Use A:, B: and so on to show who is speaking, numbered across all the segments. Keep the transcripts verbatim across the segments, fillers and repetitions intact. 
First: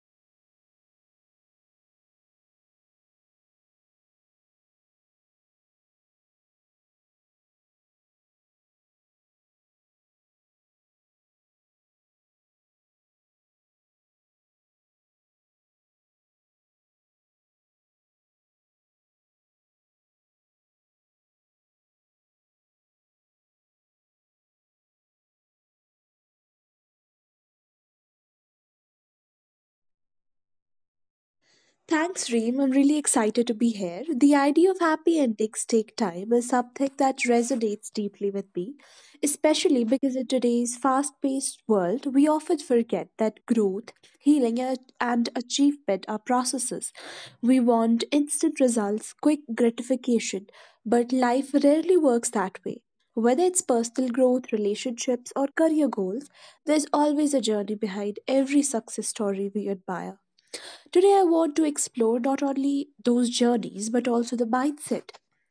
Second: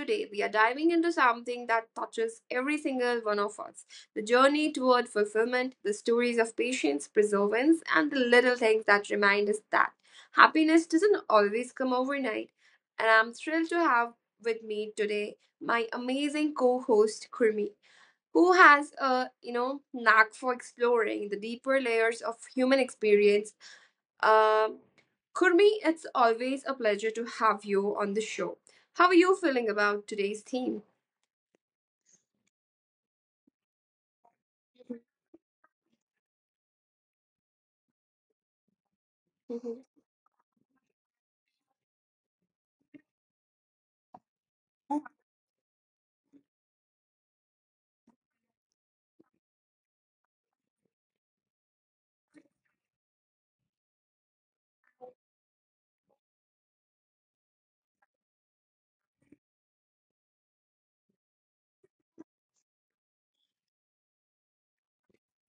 A: today we are diving into something that touches every single one of us, the journey toward fulfillment, the stories of patience, perseverance, and the little things that remind us that happiness doesn't always come overnight. And I'm thrilled to have with me today my amazing co host, Kurmi, who has a you know knack for exploring the deeper layers of human experience. Um, Kurmi, it's always a pleasure to have you on the show. How are you feeling about today's theme?
B: Thanks, Reem. I'm really excited to be here. The idea of happy endings take time is something that resonates deeply with me, especially
A: Mhm.
B: because in today's fast paced world, we often forget that growth, healing, a- and achievement are processes. We want instant results, quick gratification, but life rarely works that way. Whether it's personal growth, relationships, or career goals, there's always a journey behind every success story we admire. Today, I want to explore not only those journeys, but also the mindset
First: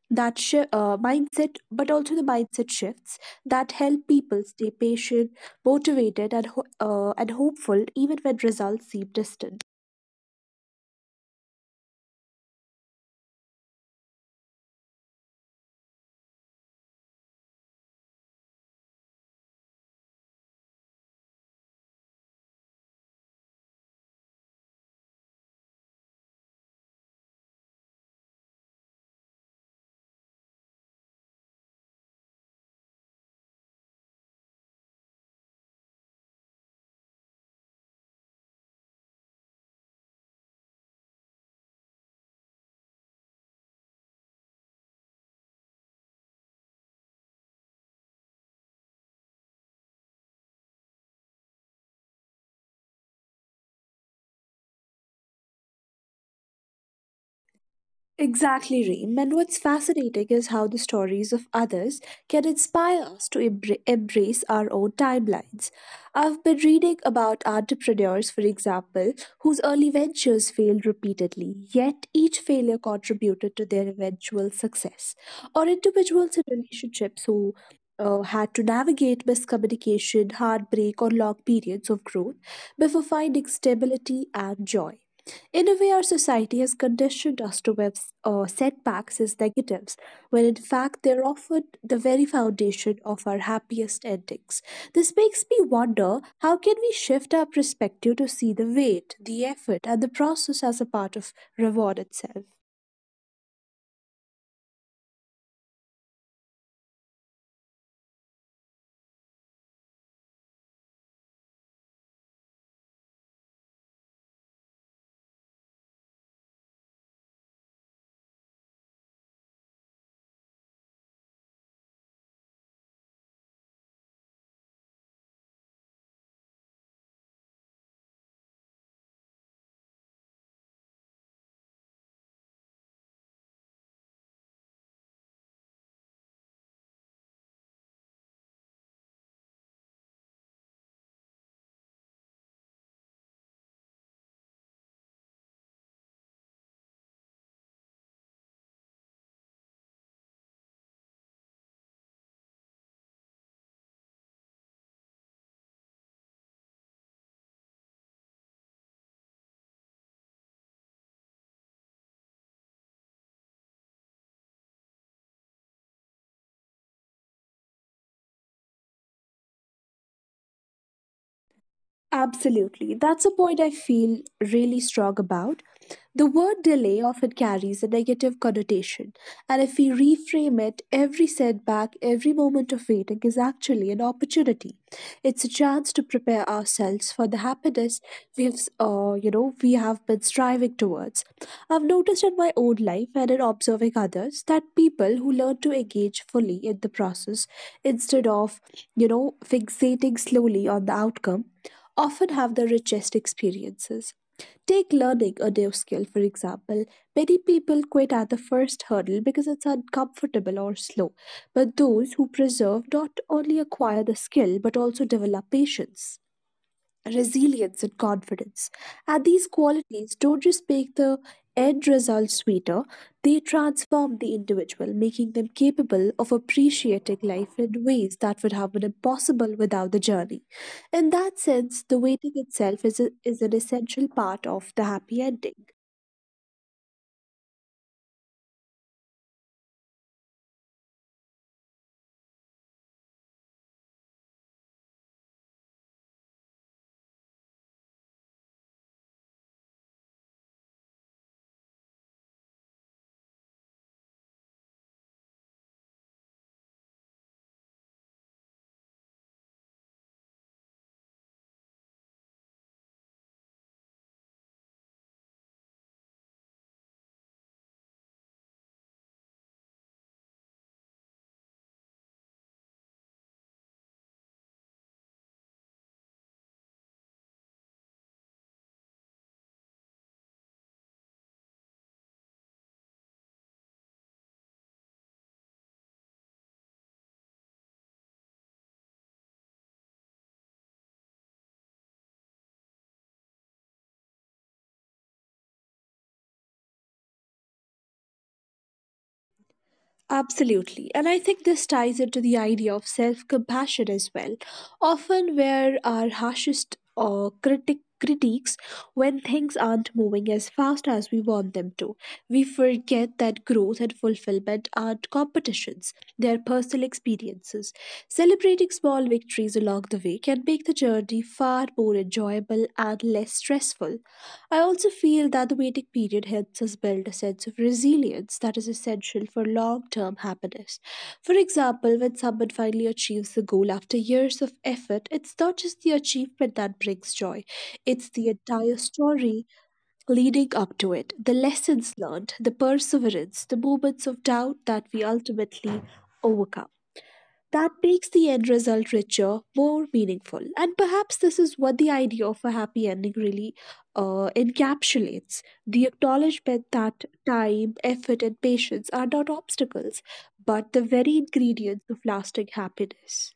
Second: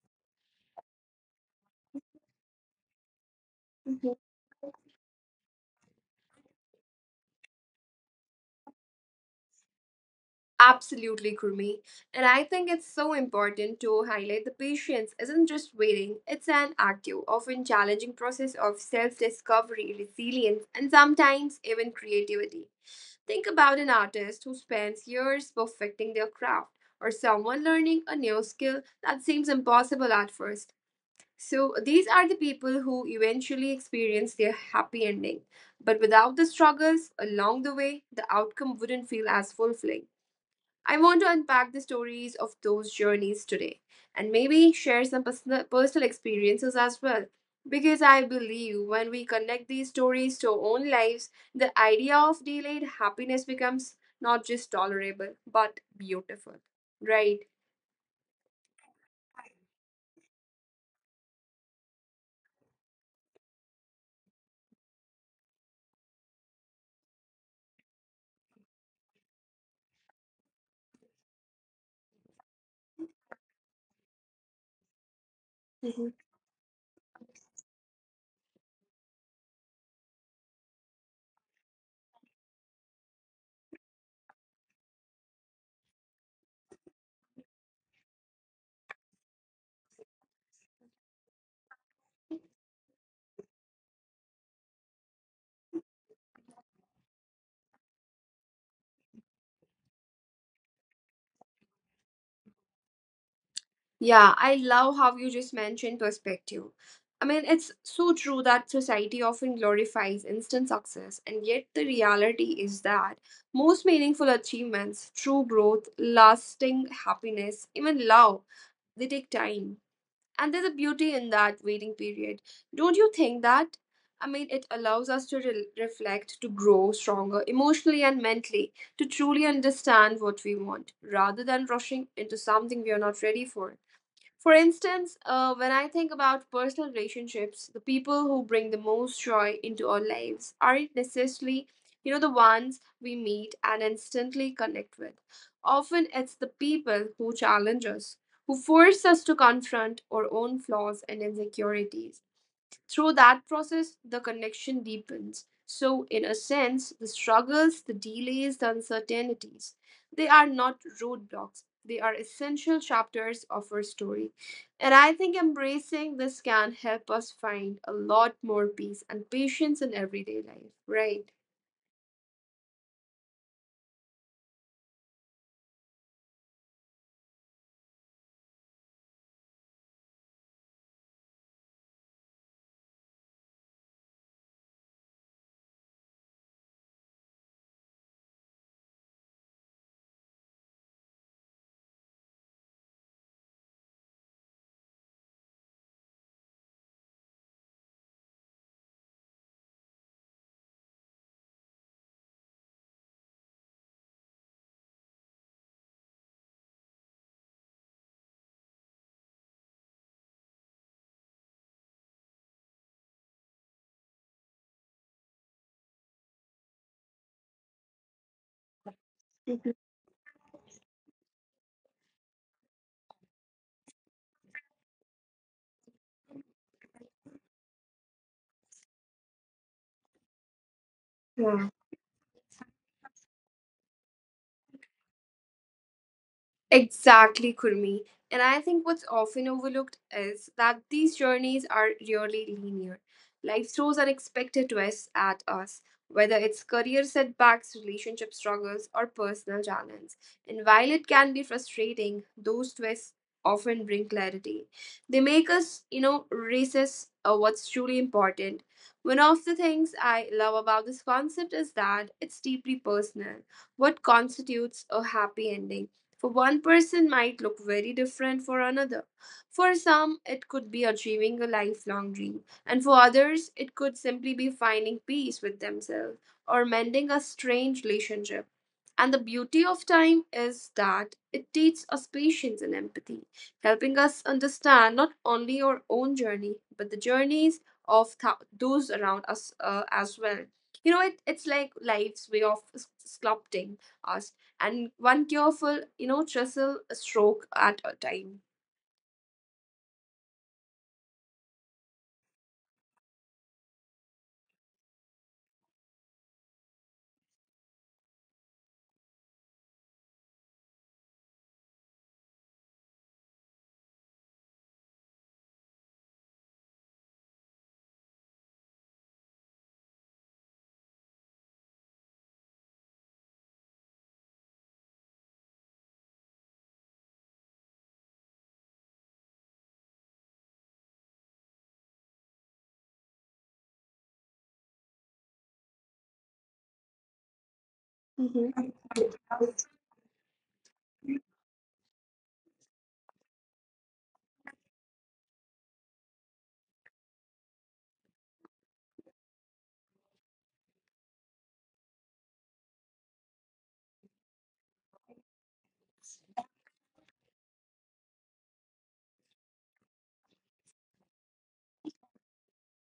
B: that shi uh, mindset, but also the mindset shifts that help people stay patient, motivated, and ho- uh, and hopeful even when results seem distant.
A: Absolutely, Kurmi. And I think it's so important to highlight the patience isn't just waiting, it's an active, often challenging process of self discovery, resilience, and sometimes even creativity. Think about an artist who spends years perfecting their craft, or someone learning a new skill that seems impossible at first. So, these are the people who eventually experience their happy ending. But without the struggles along the way, the outcome wouldn't feel as fulfilling. I want to unpack the stories of those journeys today and maybe share some personal, personal experiences as well. Because I believe when we connect these stories to our own lives, the idea of delayed happiness becomes not just tolerable but beautiful, right?
B: Exactly, Reem. And what's fascinating is how the stories of others can inspire us to embra- embrace our own timelines. I've been reading about entrepreneurs, for example, whose early ventures failed repeatedly, yet each failure contributed to their eventual success. Or individuals in relationships who uh, had to navigate miscommunication, heartbreak, or long periods of growth before finding stability and joy. In a way, our society has conditioned us to view uh, setbacks as negatives, when in fact they're often the very foundation of our happiest endings. This makes me wonder how can we shift our perspective to see the weight, the effort, and the process as a part of reward itself.
A: Yeah, I love how you just mentioned perspective. I mean, it's so true that society often glorifies instant success, and yet the reality is that most meaningful achievements, true growth, lasting happiness, even love, they take time. And there's a beauty in that waiting period. Don't you think that? I mean, it allows us to re- reflect, to grow stronger emotionally and mentally, to truly understand what we want, rather than rushing into something we are not ready for. For instance, uh, when I think about personal relationships, the people who bring the most joy into our lives aren't necessarily, you know, the ones we meet and instantly connect with. Often it's the people who challenge us, who force us to confront our own flaws and insecurities through that process, the connection deepens. So, in a sense, the struggles, the delays, the uncertainties, they are not roadblocks. They are essential chapters of our story. And I think embracing this can help us find a lot more peace and patience in everyday life, right?
B: Absolutely. That's a point I feel really strong about. The word delay often carries a negative connotation, and if we reframe it, every setback, every moment of waiting is actually an opportunity. It's a chance to prepare ourselves for the happiness we have, uh, you know, we have been striving towards. I've noticed in my own life and in observing others that people who learn to engage fully in the process instead of, you know, fixating slowly on the outcome often have the richest experiences. Take learning a new skill, for example. Many people quit at the first hurdle because it's uncomfortable or slow. But those who persevere not only acquire the skill but also develop patience resilience and confidence. And these qualities don't just make the end result sweeter, they transform the individual, making them capable of appreciating life in ways that would have been impossible without the journey. In that sense, the
A: Yeah.
B: waiting itself is, a, is an essential part of the happy ending.
A: Exactly, Kurmi. And I think what's often overlooked is that these journeys are really linear. Life throws unexpected twists at us, whether it's career setbacks, relationship struggles, or personal challenges. And while it can be frustrating, those twists often bring clarity. They make us, you know, resist uh, what's truly important. One of the things I love about this concept is that it's deeply personal. What constitutes a happy ending? For one person might look very different for another. For some, it could be achieving a lifelong dream, and for others, it could simply be finding peace with themselves or mending a strange relationship. And the beauty of time is that it teaches us patience and empathy, helping us understand not only our own journey, but the journeys of th- those around us uh, as well. You know, it, it's like life's way of s- sculpting us and one careful, you know, trestle stroke at a time.
B: Absolutely. And I think this ties into the idea of self compassion as well. Often, where our harshest uh, critic critiques when things aren't moving as fast as we want them to we forget that growth and fulfillment aren't competitions. They are personal experiences. Celebrating small victories along the way can make the journey far more enjoyable and less stressful. I also feel that the waiting period helps us build a sense of resilience that is essential for long term happiness. For example, when someone finally achieves the goal after years of effort, it's not just the achievement that brings joy, it's the entire story leading up to it, the lessons learned, the perseverance, the moments of doubt that we ultimately overcome. That makes the end result richer, more meaningful. And perhaps this is what the idea of a happy ending really uh, encapsulates the acknowledgement that time, effort, and patience are not obstacles, but the very ingredients of lasting happiness.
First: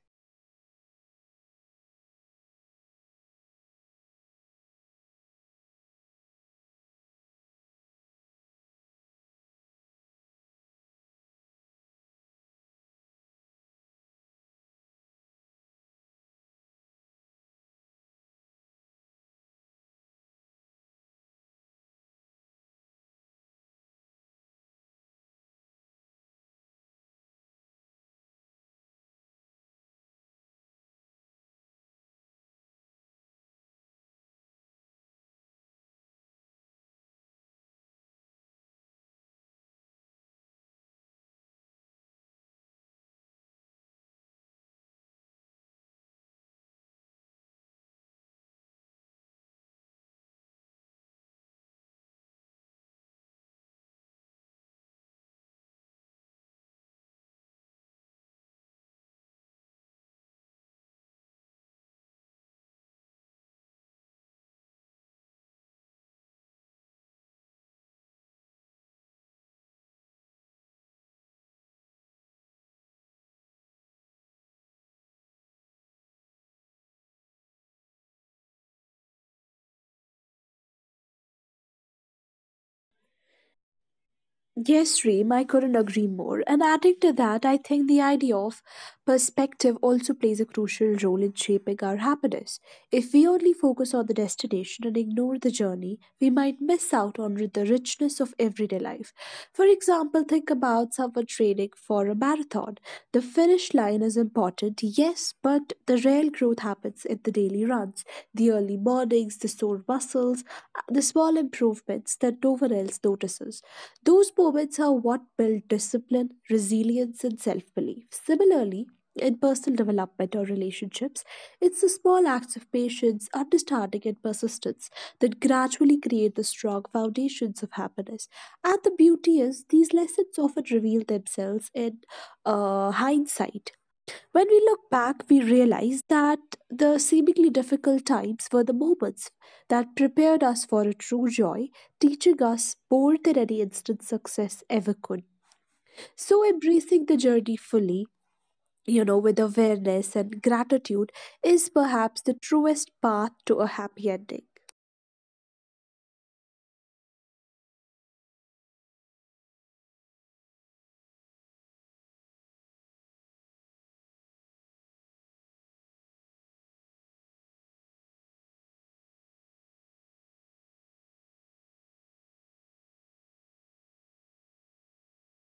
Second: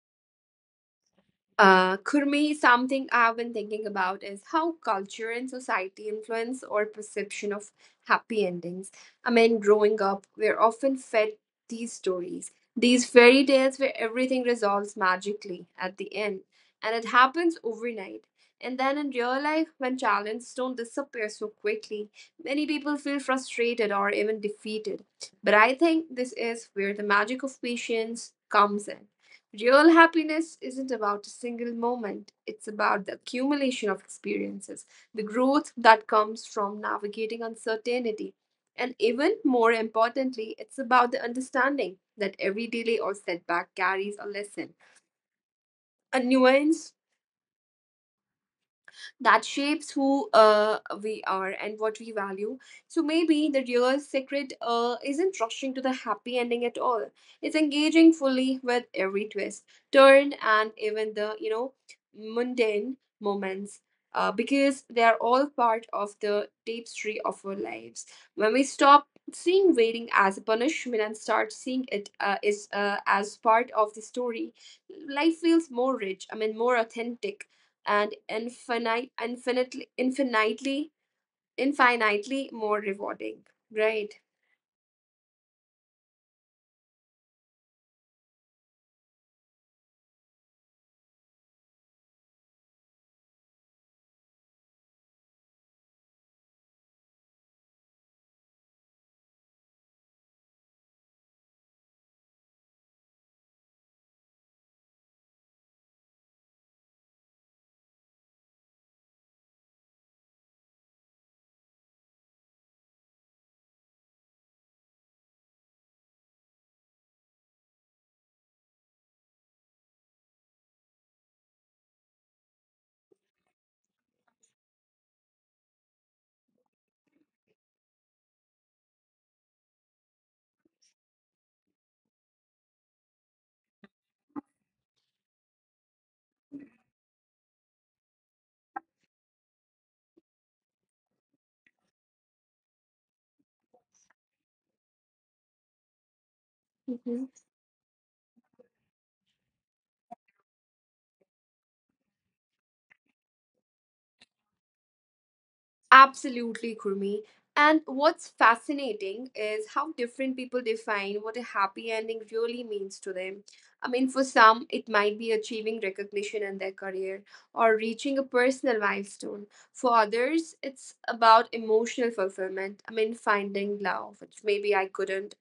A: Uh, Kurmi, something I've been thinking about is how culture and society influence our perception of happy endings. I mean, growing up, we're often fed these stories, these fairy tales where everything resolves magically at the end, and it happens overnight. And then in real life, when challenges don't disappear so quickly, many people feel frustrated or even defeated. But I think this is where the magic of patience comes in. Real happiness isn't about a single moment, it's about the accumulation of experiences, the growth that comes from navigating uncertainty. And even more importantly, it's about the understanding that every delay or setback carries a lesson, a nuance that shapes who uh, we are and what we value. So maybe the real secret uh, isn't rushing to the happy ending at all. It's engaging fully with every twist, turn, and even the you know mundane moments. Uh, because they are all part of the tapestry of our lives. When we stop seeing waiting as a punishment and start seeing it uh, is uh, as part of the story, life feels more rich. I mean, more authentic and infinite infinitely infinitely infinitely more rewarding, right?
B: Yes, Reem, I couldn't agree more. And adding to that, I think the idea of perspective also plays a crucial role in shaping our happiness. If we only focus on the destination and ignore the journey, we might miss out on the richness of everyday life. For example, think about someone training for a marathon. The finish line is important, yes, but the real growth happens in the daily runs, the early mornings, the sore muscles, uh, the small improvements that no one else notices. Those moments are what build discipline, resilience, and self belief. Similarly, in personal development or relationships, it's the small acts of patience, understanding, and persistence that gradually create the strong foundations of happiness. And the beauty is, these lessons often reveal themselves in uh, hindsight when we look back, we realize that the seemingly difficult times were the moments that prepared us for a true joy, teaching us more than any instant success ever could. So, embracing the
A: Mm-hmm.
B: journey fully, you know, with awareness and gratitude, is perhaps the truest path to a happy ending.
A: Absolutely, Kurmi. And what's fascinating is how different people define what a happy ending really means to them. I mean, for some, it might be achieving recognition in their career or reaching a personal milestone. For others, it's about emotional fulfillment. I mean, finding love, which maybe I couldn't,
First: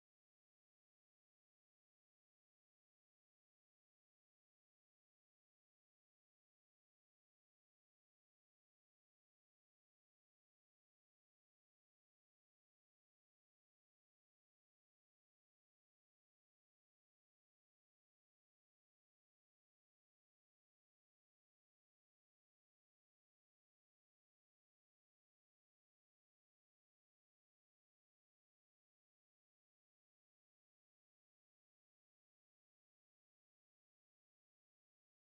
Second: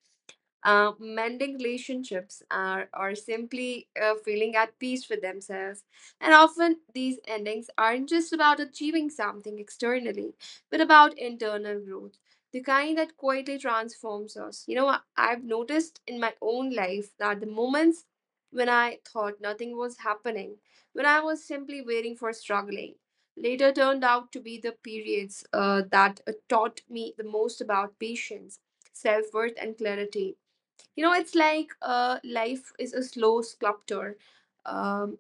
A: uh, mending relationships are, or simply uh, feeling at peace with themselves. And often these endings aren't just about achieving something externally, but about internal growth, the kind that quietly transforms us. You know, I- I've noticed in my own life that the moments when I thought nothing was happening, when I was simply waiting for struggling, later turned out to be the periods uh, that uh, taught me the most about patience, self worth, and clarity. You know, it's like uh, life is a slow sculptor. um,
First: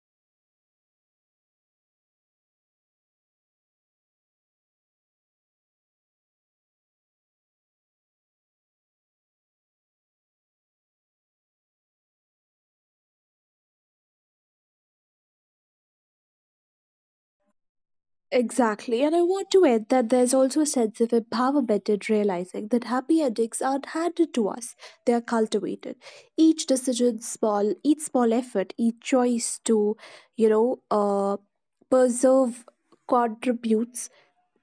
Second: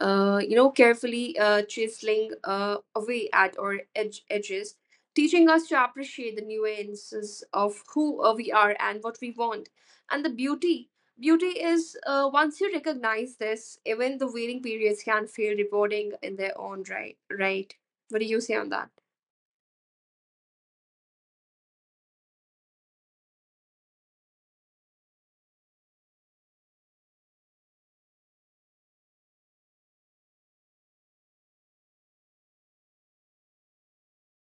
A: uh, you know, carefully uh, chiseling uh, away at our edge- edges, teaching us to appreciate the nuances of who uh, we are and what we want. And the beauty beauty is, uh, once you recognize this, even the waiting periods can feel rewarding in their own right, right? What do you say on that?
B: Exactly, and I want to add that there's also a sense of empowerment in realizing that happy endings aren't handed to us, they are cultivated. Each decision, small, each small effort, each choice to, you know, uh, preserve contributes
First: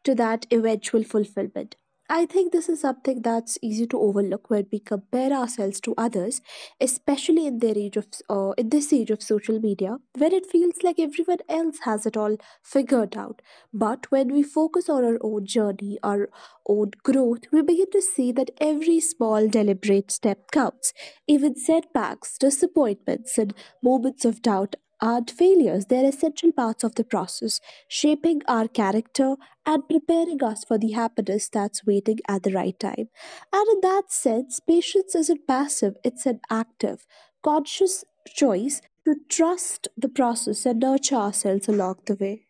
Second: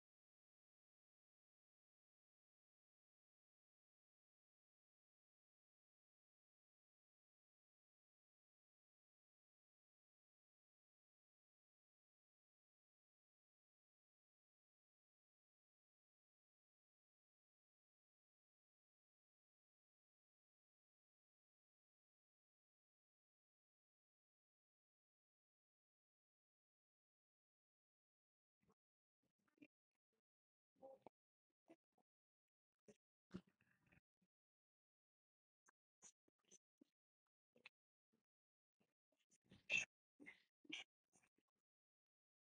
B: to that eventual fulfillment. I think this is something that's easy to overlook when we compare ourselves to others, especially in their age of uh, in this age of social media, where it feels like everyone else has it all figured out. But when we focus on our own journey, our own growth, we begin to see that every small deliberate step counts. Even setbacks, disappointments, and moments of doubt aren't failures, they're essential parts of the process, shaping our character and preparing us for the happiness that's waiting at the right time. And in that sense, patience isn't passive, it's an active, conscious choice to trust the process and nurture ourselves along the way.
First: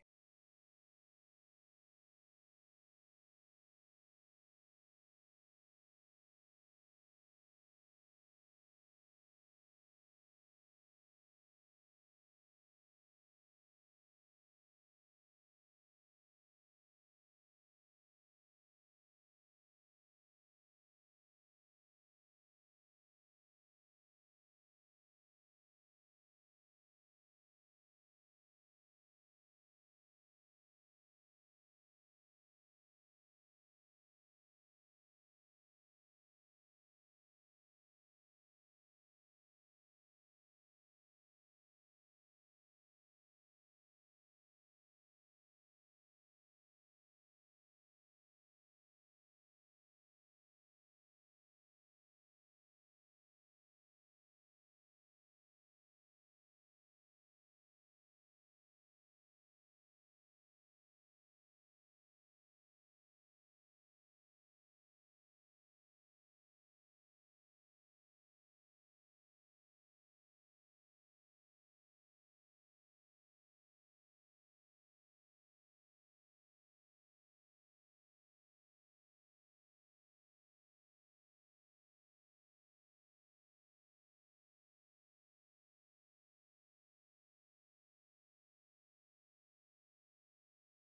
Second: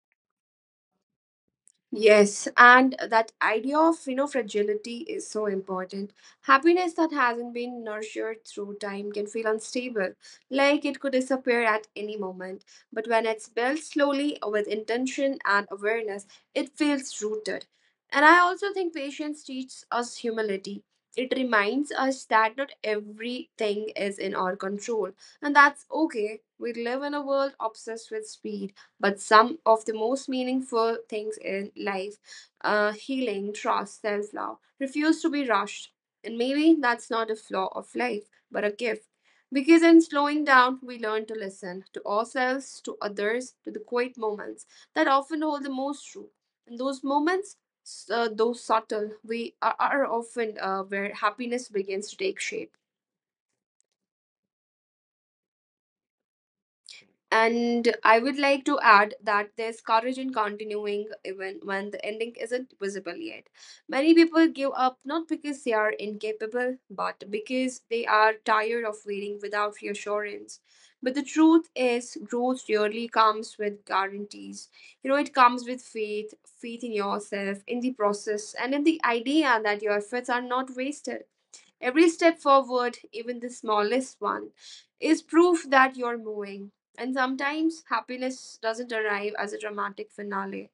A: Yes, and that idea of you know fragility is so important. Happiness that hasn't been nurtured through time can feel unstable, like it could disappear at any moment. But when it's built slowly, uh, with intention and awareness, it feels rooted. And I also think patience teaches us humility. It reminds us that not everything is in our control, and that's okay. We live in a world obsessed with speed, but some of the most meaningful things in life, uh, healing, trust, self love, refuse to be rushed. And maybe that's not a flaw of life, but a gift. Because in slowing down, we learn to listen to ourselves, to others, to the quiet moments that often hold the most truth. And those moments, s- uh, though subtle, we are, are often uh, where happiness begins to take shape. And I would like to add that there's courage in continuing even when the ending isn't visible yet. Many people give up not because they are incapable, but because they are tired of waiting without reassurance. But the truth is, growth rarely comes with guarantees. You know, it comes with faith, faith in yourself, in the process, and in the idea that your efforts are not wasted. Every step forward, even the smallest one, is proof that you're moving. And sometimes happiness doesn't arrive as a dramatic finale.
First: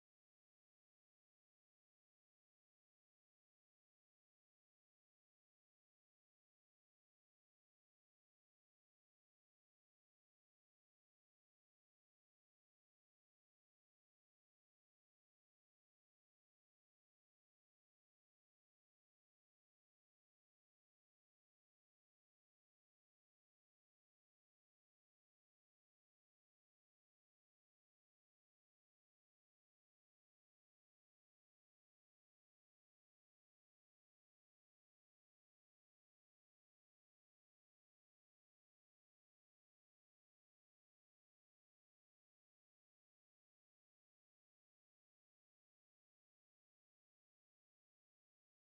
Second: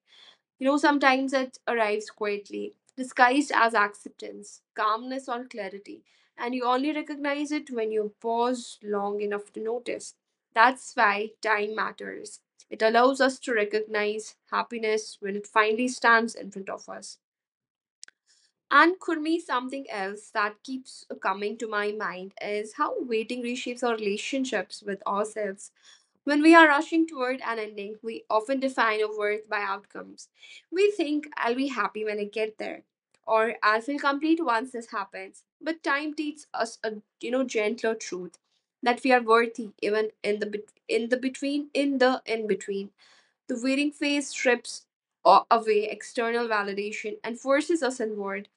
A: You know, sometimes it arrives quietly, disguised as acceptance, calmness, or clarity. And you only recognize it when you pause long enough to notice. That's why time matters. It allows us to recognize happiness when it finally stands in front of us. And Kurmi, something else that keeps coming to my mind is how waiting reshapes our relationships with ourselves. When we are rushing toward an ending, we often define our worth by outcomes. We think, I'll be happy when I get there, or I'll feel complete once this happens. But time teaches us a you know gentler truth, that we are worthy even in the bet- in the between in the in between. The waiting phase strips a- away external validation and forces us inward.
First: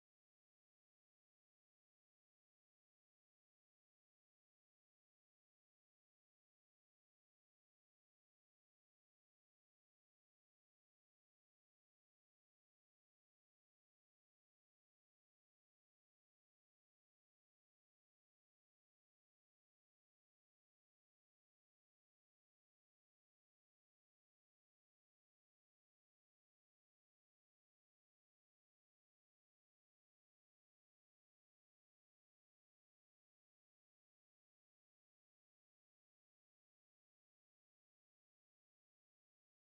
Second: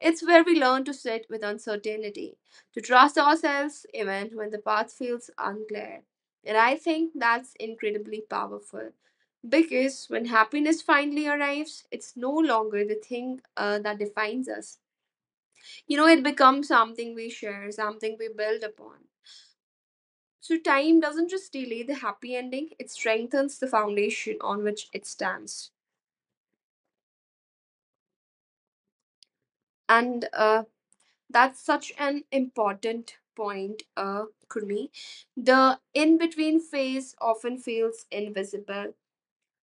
A: It's where we learn to sit with uncertainty, to trust ourselves even when the path feels unclear. And I think that's incredibly powerful because when happiness finally arrives, it's no longer the thing uh, that defines us. You know, it becomes something we share, something we build upon. So, time doesn't just delay the happy ending, it strengthens the foundation on which it stands. And uh, that's such an important point, uh Kurmi. The in-between phase often feels invisible,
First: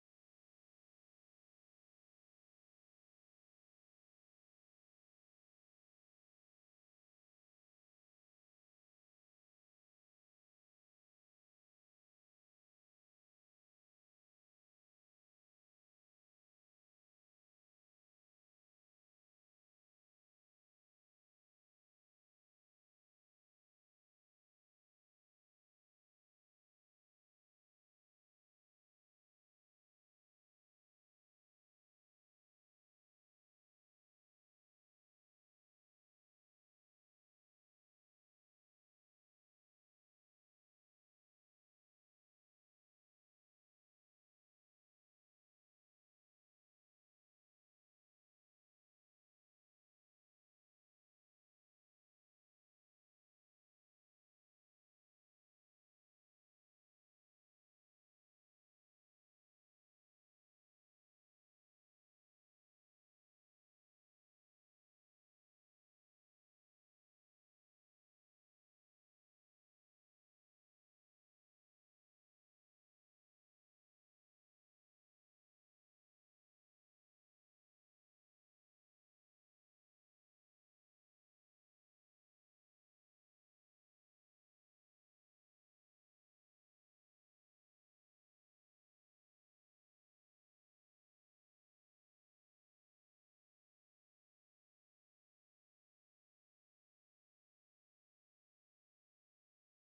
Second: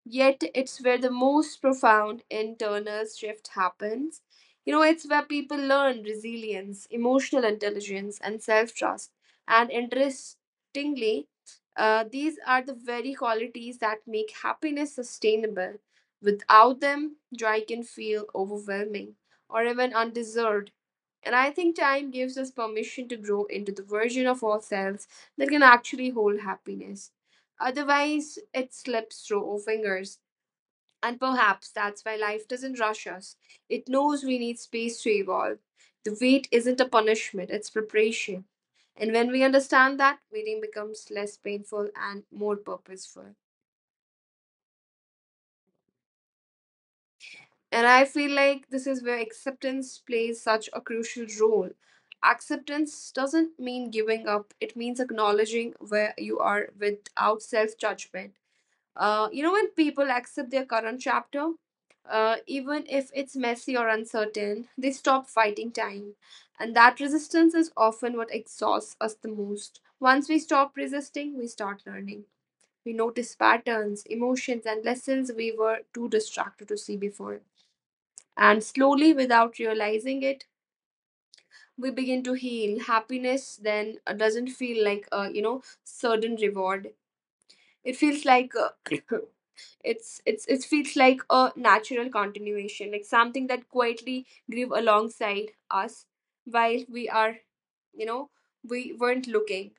A: yet it's where the most profound internal shift happens. You know, it's where people learn resilience, emotional intelligence, and self-trust. And interestingly, uh, these are the very qualities that make happiness sustainable. Without them, joy can feel overwhelming or even undeserved. And I think time gives us permission to grow into the version of ourselves that can actually hold happiness. Otherwise, it slips through our fingers. And perhaps that's why life doesn't rush us. It knows we need space to evolve. The wait isn't a punishment, it's preparation. And when we understand that, waiting becomes less painful and more purposeful. And I feel like this is where acceptance plays such a crucial role. Acceptance doesn't mean giving up, it means acknowledging where you are without self judgment. Uh, you know, when people accept their current chapter, uh, even if it's messy or uncertain, they stop fighting time. And that resistance is often what exhausts us the most. Once we stop resisting, we start learning. We notice patterns, emotions, and lessons we were too distracted to see before. And slowly, without realizing it, we begin to heal. Happiness then uh, doesn't feel like a you know certain reward. It feels like uh, it's it's it feels like a natural continuation, like something that quietly grew alongside us while we are you know we weren't looking.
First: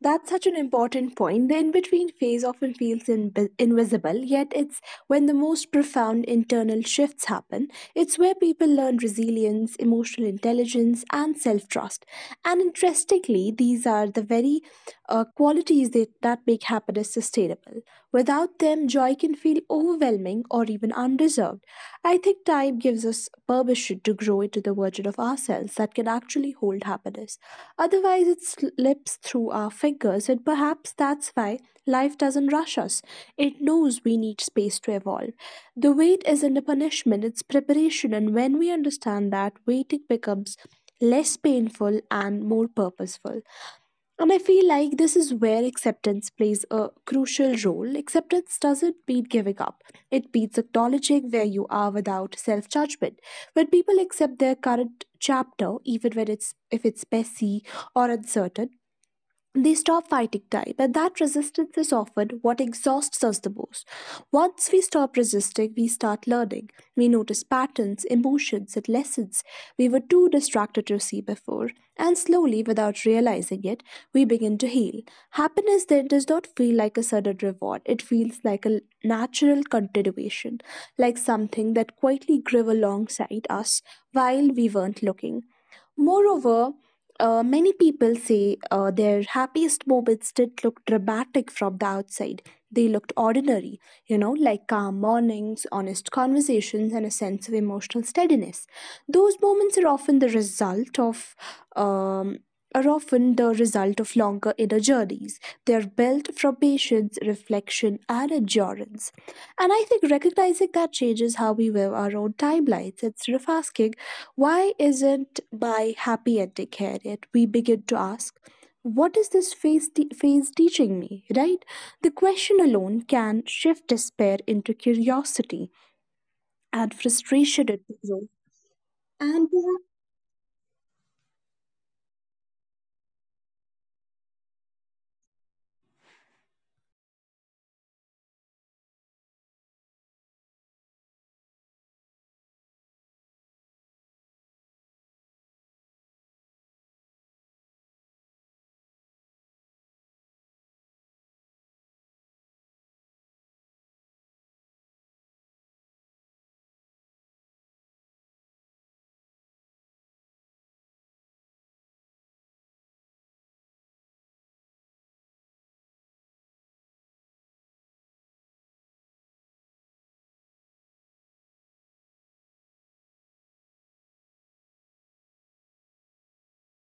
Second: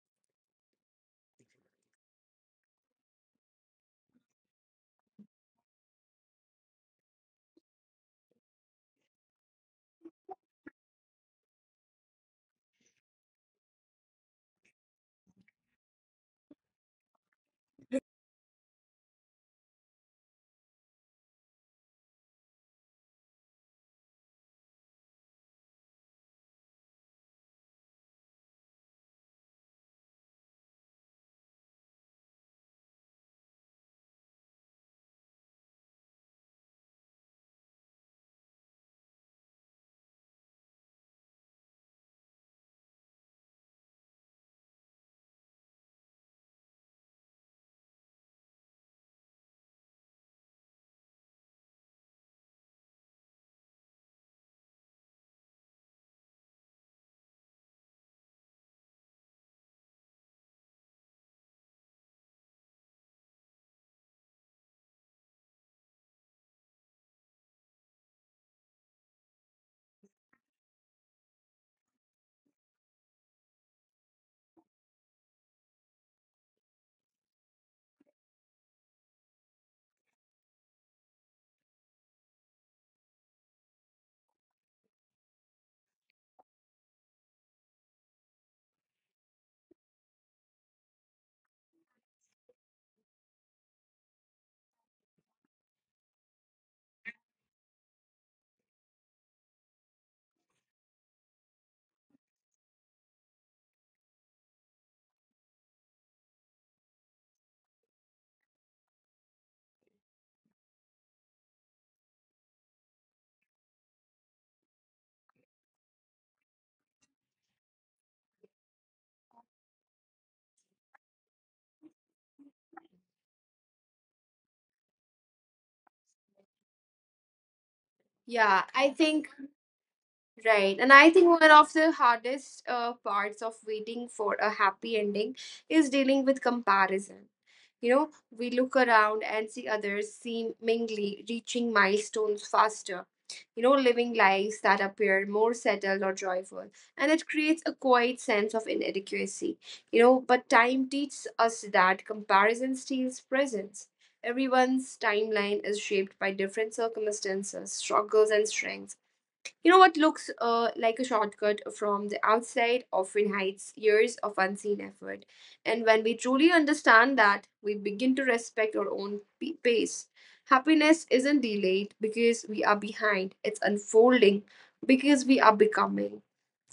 B: That's such an important point. The in between phase often feels invi- invisible, yet, it's when the most profound internal shifts happen. It's where people learn resilience, emotional intelligence, and self trust. And interestingly, these are the very uh, qualities that, that make happiness sustainable. Without them, joy can feel overwhelming or even undeserved. I think time gives us permission to grow into the version of ourselves that can actually hold happiness. Otherwise, it slips through our fingers, and perhaps that's why life doesn't rush us. It knows we need space to evolve. The wait isn't a punishment, it's preparation, and when we understand that, waiting becomes less painful and more purposeful. And I feel like this is where acceptance plays a crucial role. Acceptance doesn't mean giving up, it means acknowledging where you are without self judgment. When people accept their current chapter, even when it's if it's messy or uncertain, they stop fighting time, and that resistance is often what exhausts us the most. Once we stop resisting, we start learning. We notice patterns, emotions, and lessons we were too distracted to see before, and slowly, without realizing it, we begin to heal. Happiness then does not feel like a sudden reward, it feels like a natural continuation, like something that quietly grew alongside us while we weren't looking. Moreover, uh, many people say uh, their happiest moments didn't look dramatic from the outside. They looked ordinary, you know, like calm mornings, honest conversations, and a sense of emotional steadiness. Those moments are often the result of. Um, are often the result of longer inner journeys. They are built from patience, reflection, and endurance. And I think recognizing that changes how we live our own timelines. Instead of asking, why isn't my happy ending here yet? We begin to ask, what is this phase, te- phase teaching me, right? The question alone can shift despair into curiosity and frustration into growth.
A: Yeah, I think
B: And
A: right, and I think one of the hardest uh, parts of waiting for a happy ending is dealing with comparison. You know, we look around and see others seemingly reaching milestones faster, you know, living lives that appear more settled or joyful. And it creates a quiet sense of inadequacy, you know, but time teaches us that comparison steals presence. Everyone's timeline is shaped by different circumstances, struggles, and strengths. You know, what looks uh, like a shortcut from the outside often hides years of unseen effort. And when we truly understand that, we begin to respect our own p- pace. Happiness isn't delayed because we are behind, it's unfolding because we are becoming.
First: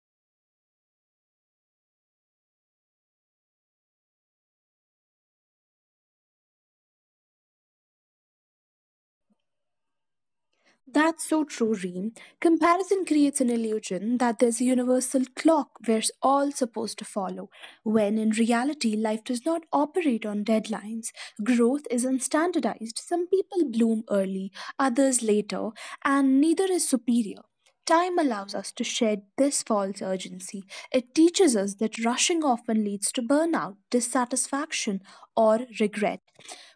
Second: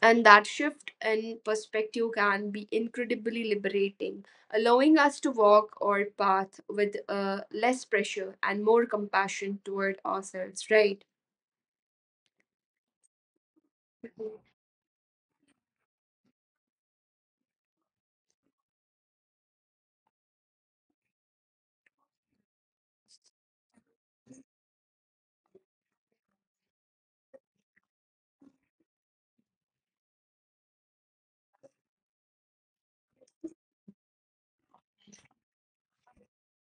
A: And that shift in perspective can be incredibly liberating, allowing us to walk our path with uh, less pressure and more compassion toward ourselves, right?
B: That's so true, Reem. Comparison creates an illusion that there's a universal clock we're all supposed to follow, when in reality, life does not operate on deadlines. Growth is unstandardized. Some people bloom early, others later, and neither is superior. Time allows us to shed this false urgency. It teaches us that rushing often leads to burnout, dissatisfaction, or regret.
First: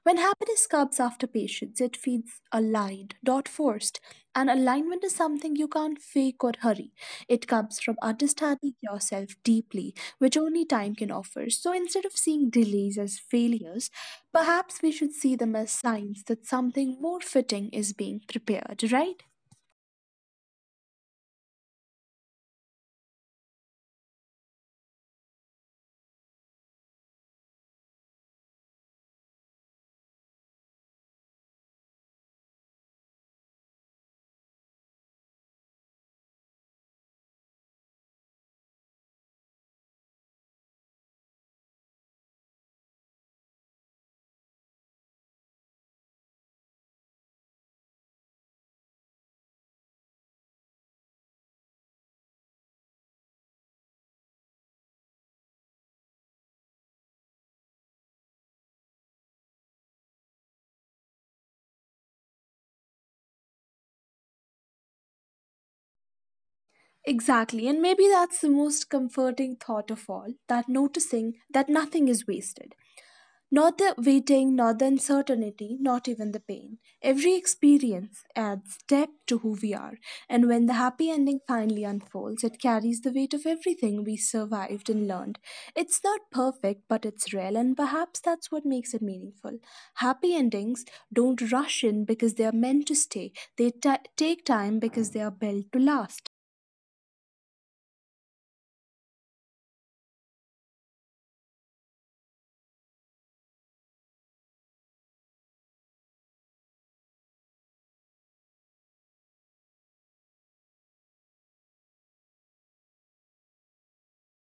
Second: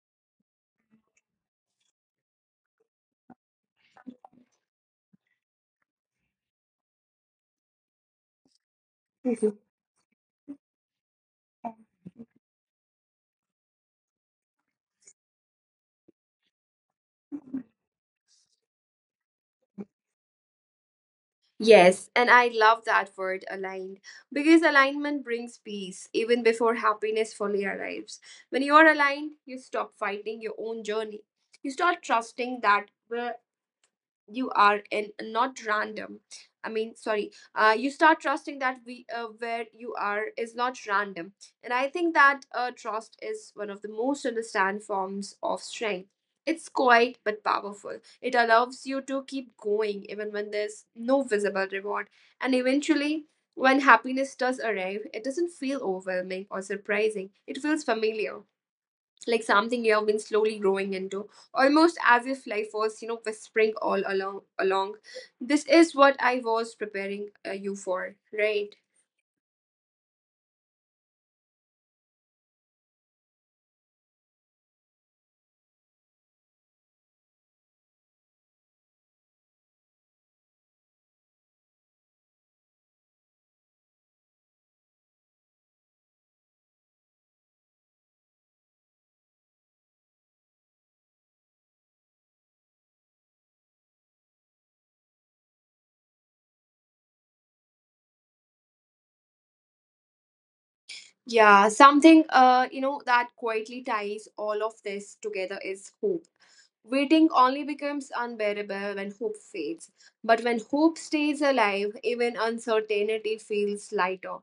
B: When happiness comes after patience, it feels aligned, not forced. And alignment is something you can't fake or hurry. It comes from understanding yourself deeply, which only time can offer. So instead of seeing delays as failures, perhaps we should see them as signs that something more fitting is being prepared, right?
A: Yes, and I love that word aligned because alignment brings peace even before happiness fully arrives. When you are aligned, you stop fighting your own journey. You start trusting that, "Well, you are in not random I mean sorry uh, you start trusting that we uh, where you are is not random. And I think that uh, trust is one of the most understand forms of strength. It's quiet but powerful. It allows you to keep going even when there's no visible reward. And eventually, when happiness does arrive, it doesn't feel overwhelming or surprising, it feels familiar, like something you have been slowly growing into, almost as if life was you know whispering all along along, "This is what I was preparing
B: Exactly,
A: uh,
B: and
A: you
B: maybe
A: for,"
B: that's the most
A: right?
B: comforting thought of all that noticing that nothing is wasted. Not the waiting, not the uncertainty, not even the pain. Every experience adds depth to who we are, and when the happy ending finally unfolds, it carries the weight of everything we survived and learned. It's not perfect, but it's real, and perhaps that's what makes it meaningful. Happy endings don't rush in because they are meant to stay, they ta take time because they are built to last.
A: Yeah, something uh you know that quietly ties all of this together is hope. Waiting only becomes unbearable when hope fades, but when hope stays alive, even uncertainty feels lighter.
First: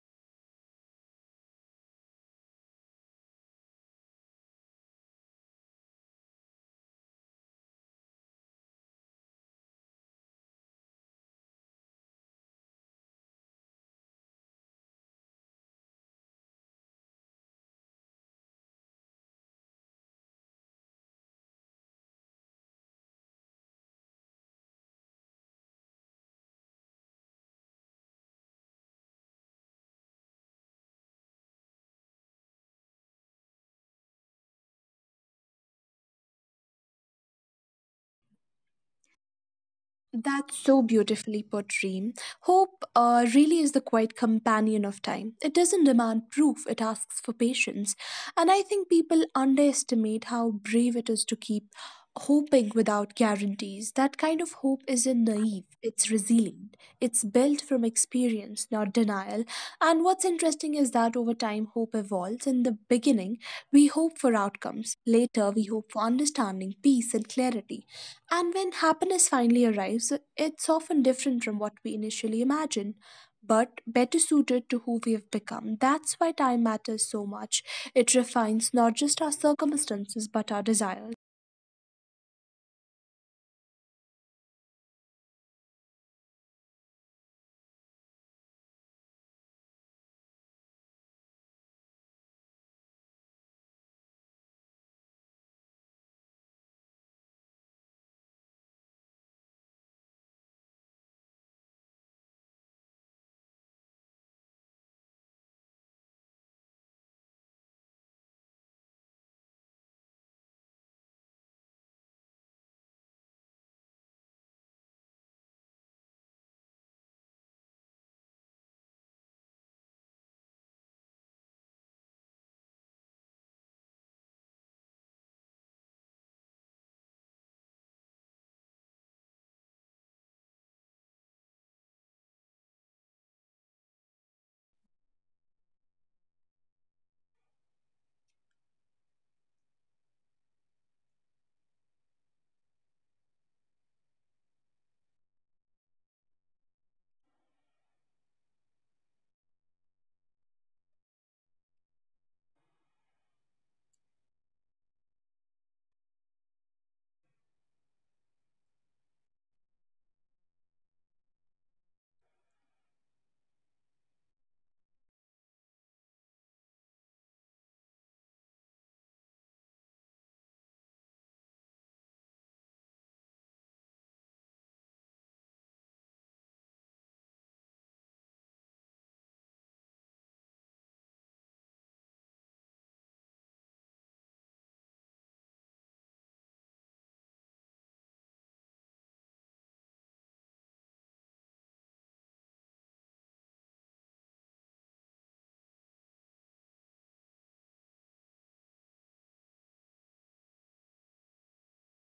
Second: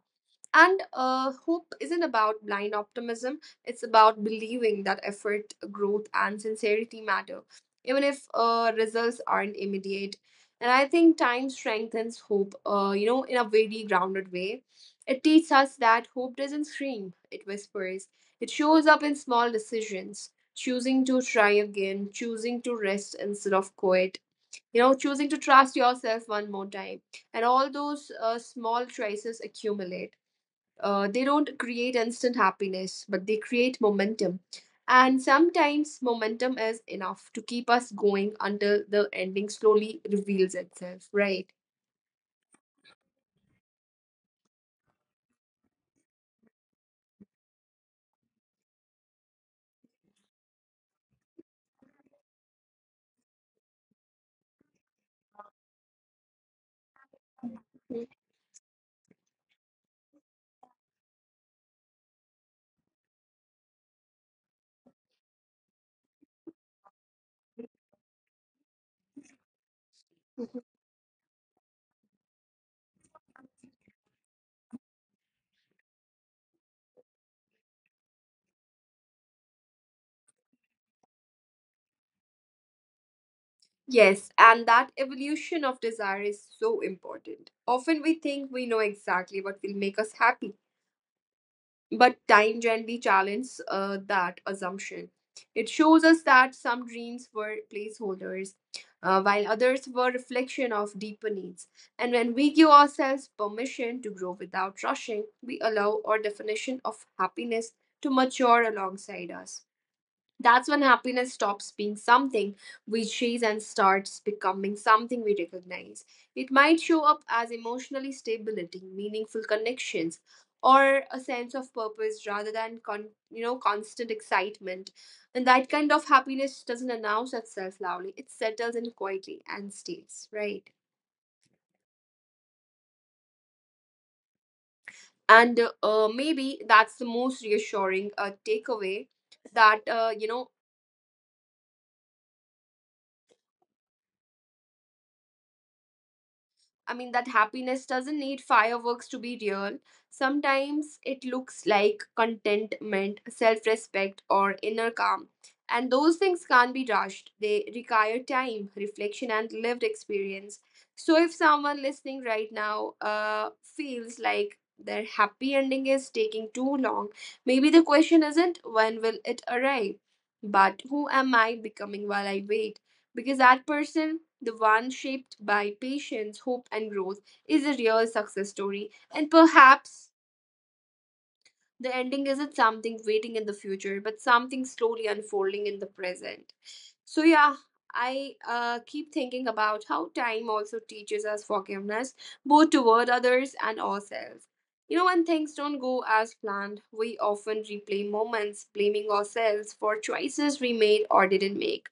A: And uh, hope isn't about blind optimism, it's about believing that effort, growth, and sincerity matter, even if uh, results aren't immediate. And I think time strengthens hope, uh, you know, in a very grounded way. It teaches us that hope doesn't scream, it whispers. It shows up in small decisions: choosing to try again, choosing to rest instead of quit, you know, choosing to trust yourself one more time. And all those uh, small choices accumulate. Uh, they don't create instant happiness, but they create momentum. And sometimes momentum is enough to keep us going until the ending slowly reveals
B: That's so
A: itself,
B: beautifully
A: right?
B: put, Reem. Hope uh, really is the quiet companion of time. It doesn't demand proof, it asks for patience. And I think people underestimate how brave it is to keep hoping without guarantees. That kind of hope isn't naive, it's resilient. It's built from
A: Mm.
B: experience, not denial. And what's interesting is that over time, hope evolves. In the beginning, we hope for outcomes. Later, we hope for understanding, peace, and clarity. And when happiness finally arrives, it's often different from what we initially imagine, but better suited to who we have become. That's why time matters so much. It refines not just our circumstances, but our desires.
A: Yes, and that evolution of desire is so important. Often we think we know exactly what will make us happy, but time gently challenges uh, that assumption. It shows us that some dreams were placeholders, uh, while others were reflection of deeper needs. And when we give ourselves permission to grow without rushing, we allow our definition of happiness to mature alongside us. That's when happiness stops being something we chase and starts becoming something we recognize. It might show up as emotionally stability, meaningful connections, or a sense of purpose rather than con- you know constant excitement. And that kind of happiness doesn't announce itself loudly. It settles in quietly and stays, right? And uh, uh, Maybe that's the most reassuring uh, takeaway that uh, you know I mean, that happiness doesn't need fireworks to be real. Sometimes it looks like contentment, self respect, or inner calm. And those things can't be rushed. They require time, reflection, and lived experience. So, if someone listening right now uh, feels like their happy ending is taking too long, maybe the question isn't when will it arrive, but who am I becoming while I wait? Because that person, the one shaped by patience, hope, and growth, is a real success story. And perhaps the ending isn't something waiting in the future, but something slowly unfolding in the present. So yeah, I uh, keep thinking about how time also teaches us forgiveness, both toward others and ourselves. You know, when things don't go as planned, we often replay moments, blaming ourselves for choices we made or didn't make.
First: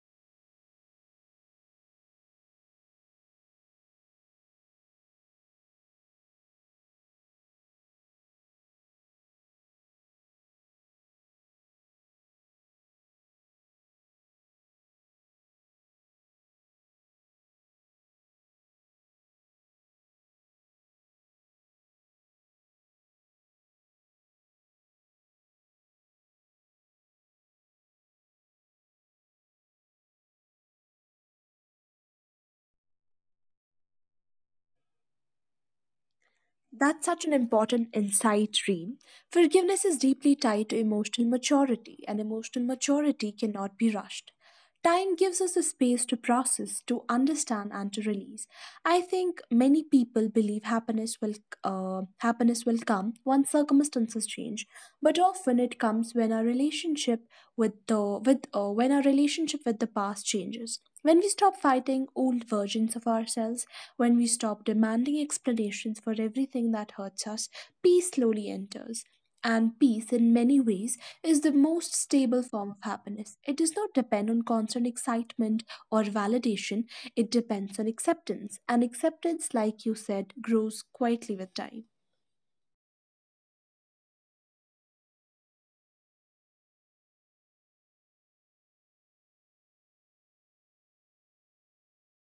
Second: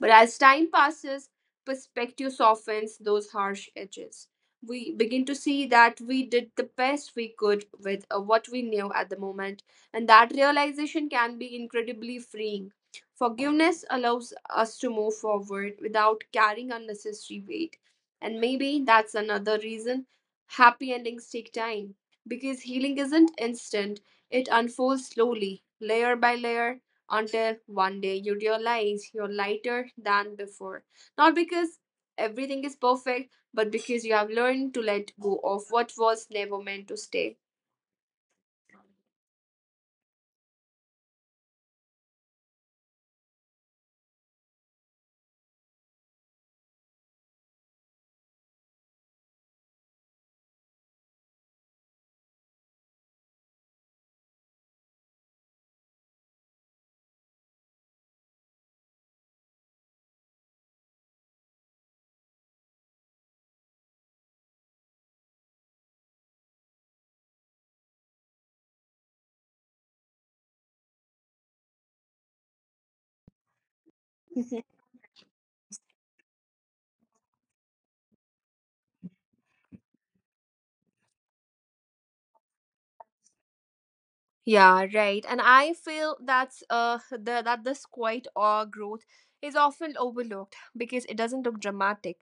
A: But as time passes, perspective softens those harsh edges. We begin to see that we did the best we could with uh, what we knew at the moment, and that realization can be incredibly freeing. Forgiveness allows us to move forward without carrying unnecessary weight. And maybe that's another reason happy endings take time, because healing isn't instant, it unfolds slowly, layer by layer, until one day you realize you're lighter than before. Not because everything is perfect, but because you have learned to let go of what was never meant to
B: That's such an
A: stay.
B: important insight, Reem. Forgiveness is deeply tied to emotional maturity, and emotional maturity cannot be rushed. Time gives us the space to process, to understand, and to release. I think many people believe happiness will uh, happiness will come once circumstances change, but often it comes when our relationship with the with uh, when our relationship with the past changes, when we stop fighting old versions of ourselves, when we stop demanding explanations for everything that hurts us. Peace slowly enters, and peace in many ways is the most stable form of happiness. It does not depend on constant excitement or validation. It depends on acceptance, and acceptance, like you said, grows quietly with time.
A: Yeah, right. And I feel that's uh the, that this quiet awe growth is often overlooked because it doesn't look dramatic.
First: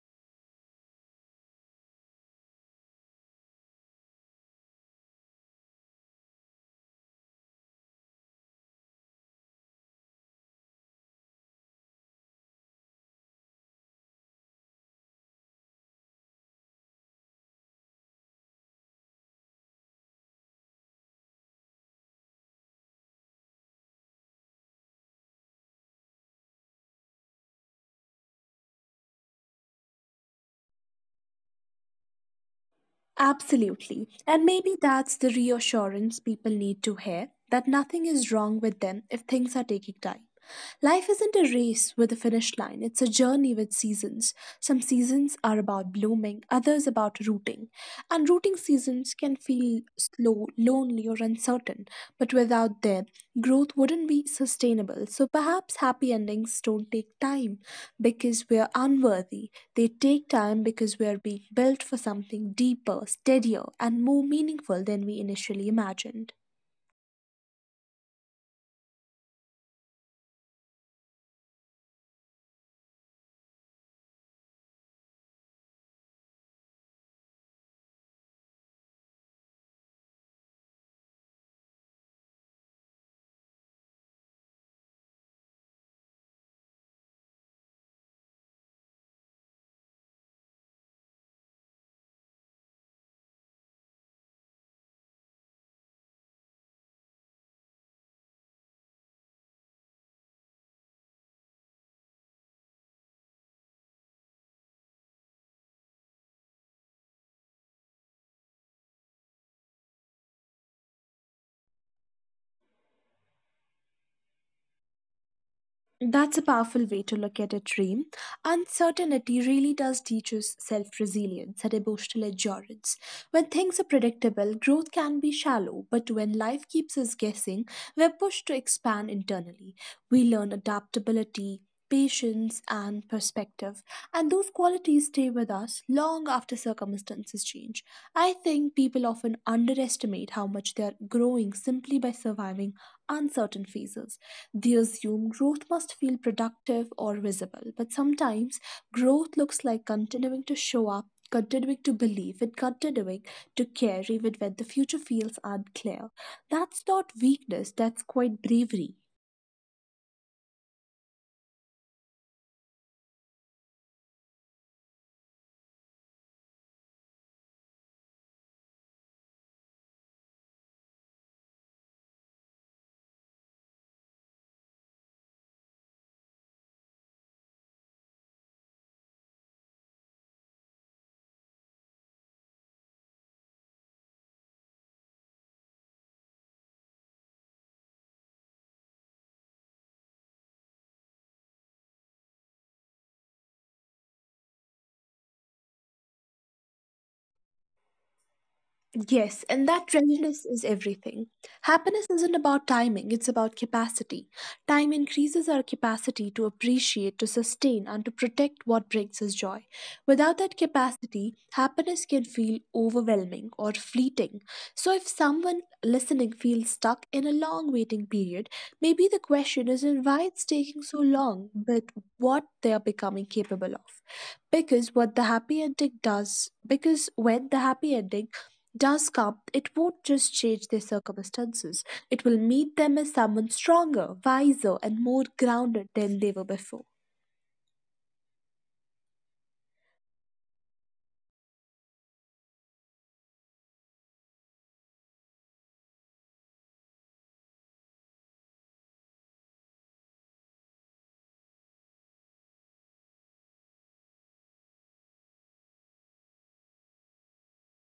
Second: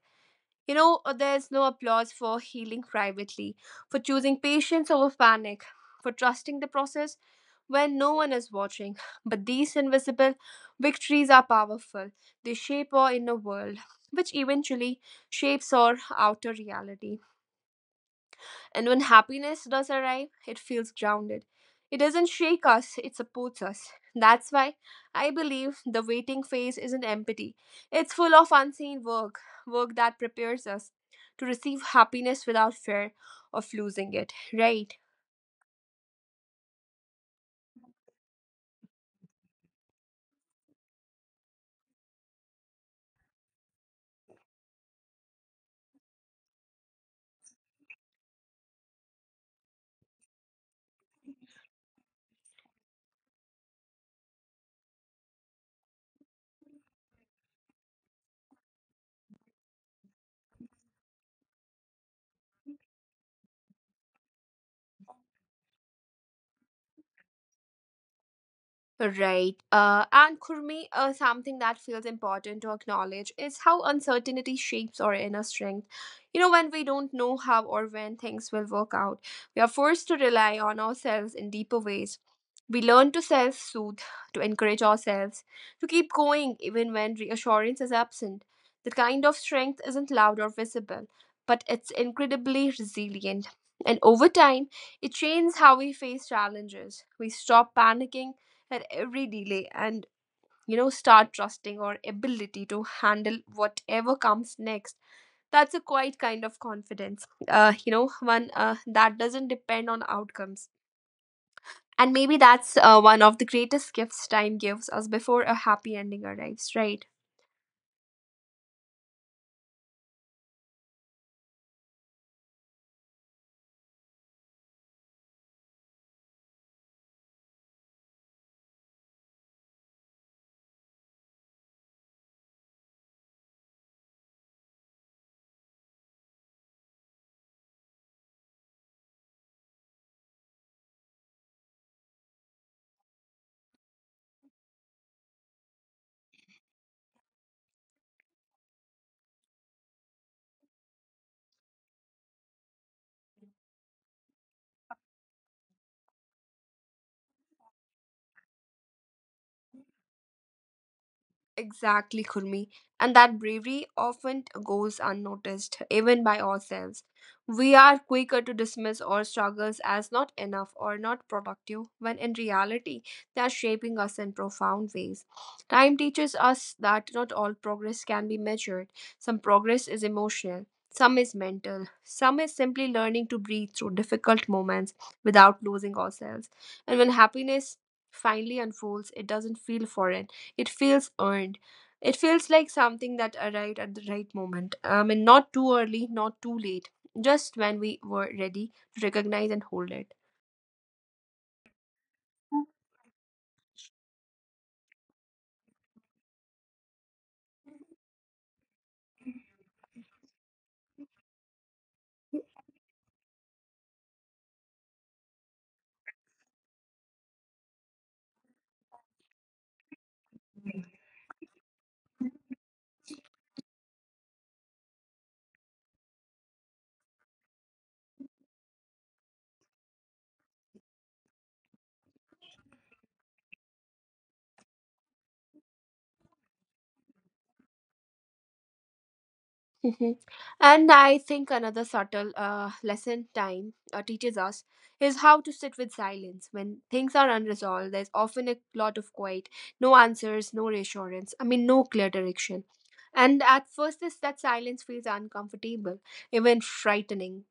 A: You know, uh, there's no applause for healing privately, for choosing patience over panic, for trusting the process when no one is watching. But these invisible victories are powerful. They shape our inner world, which eventually shapes our outer reality. And when happiness does arrive, it feels grounded. It doesn't shake us, it supports us. That's why I believe the waiting phase isn't empty. It's full of unseen work, work that prepares us to receive happiness without fear of
B: Absolutely.
A: losing it,
B: And maybe
A: right?
B: that's the reassurance people need to hear, that nothing is wrong with them if things are taking time. Life isn't a race with a finish line, it's a journey with seasons. Some seasons are about blooming, others about rooting. And rooting seasons can feel slow, lonely, or uncertain. But without them, growth wouldn't be sustainable. So perhaps happy endings don't take time because we're unworthy. They take time because we're being built for something deeper, steadier, and more meaningful than we initially imagined.
A: Right. Uh, and Kurmi, uh, something that feels important to acknowledge is how uncertainty shapes our inner strength. You know, when we don't know how or when things will work out, we are forced to rely on ourselves in deeper ways. We learn to self soothe, to encourage ourselves, to keep going even when reassurance is absent. The kind of strength isn't loud or visible, but it's incredibly resilient. And over time, it changes how we face challenges. We stop panicking at every delay and you know start trusting our ability to handle whatever comes next. That's a quite kind of confidence, uh, you know one uh, that doesn't depend on outcomes. And maybe that's uh, one of the greatest gifts time gives us before a happy ending
B: That's a
A: arrives,
B: powerful way
A: right?
B: to look at it, Reem. Uncertainty really does teach us self resilience and emotional endurance. When things are predictable, growth can be shallow, but when life keeps us guessing, we're pushed to expand internally. We learn adaptability, patience, and perspective, and those qualities stay with us long after circumstances change. I think people often underestimate how much they are growing simply by surviving uncertain phases. They assume growth must feel productive or visible, but sometimes growth looks like continuing to show up, continuing to believe, and continuing to care even when the future feels unclear. That's not weakness, that's quite bravery.
A: Exactly, Kurmi. And that bravery often goes unnoticed, even by ourselves. We are quicker to dismiss our struggles as not enough or not productive, when in reality, they are shaping us in profound ways. Time teaches us that not all progress can be measured. Some progress is emotional, some is mental, some is simply learning to breathe through difficult moments without losing ourselves. And when happiness finally unfolds, it doesn't feel foreign. It feels earned. It feels like something that arrived at the right moment. I mean, not too early, not too late, just when we were ready
B: Yes,
A: to
B: and that
A: recognize and hold
B: readiness
A: it.
B: is everything. Happiness isn't about timing, it's about capacity. Time increases our capacity to appreciate, to sustain, and to protect what brings us joy. Without that capacity, happiness can feel overwhelming or fleeting. So, if someone listening feels stuck in a long waiting period, maybe the question isn't why it's taking so long, but what they are becoming capable of, because what the happy ending does because when the happy ending does come, it won't just change their circumstances. It will meet them as someone stronger, wiser, and more grounded than they were before.
A: Mhm. And I think another subtle uh, lesson time uh, teaches us is how to sit with silence. When things are unresolved, there's often a lot of quiet, no answers, no reassurance, I mean, no clear direction. And at first, this, that silence feels uncomfortable, even frightening.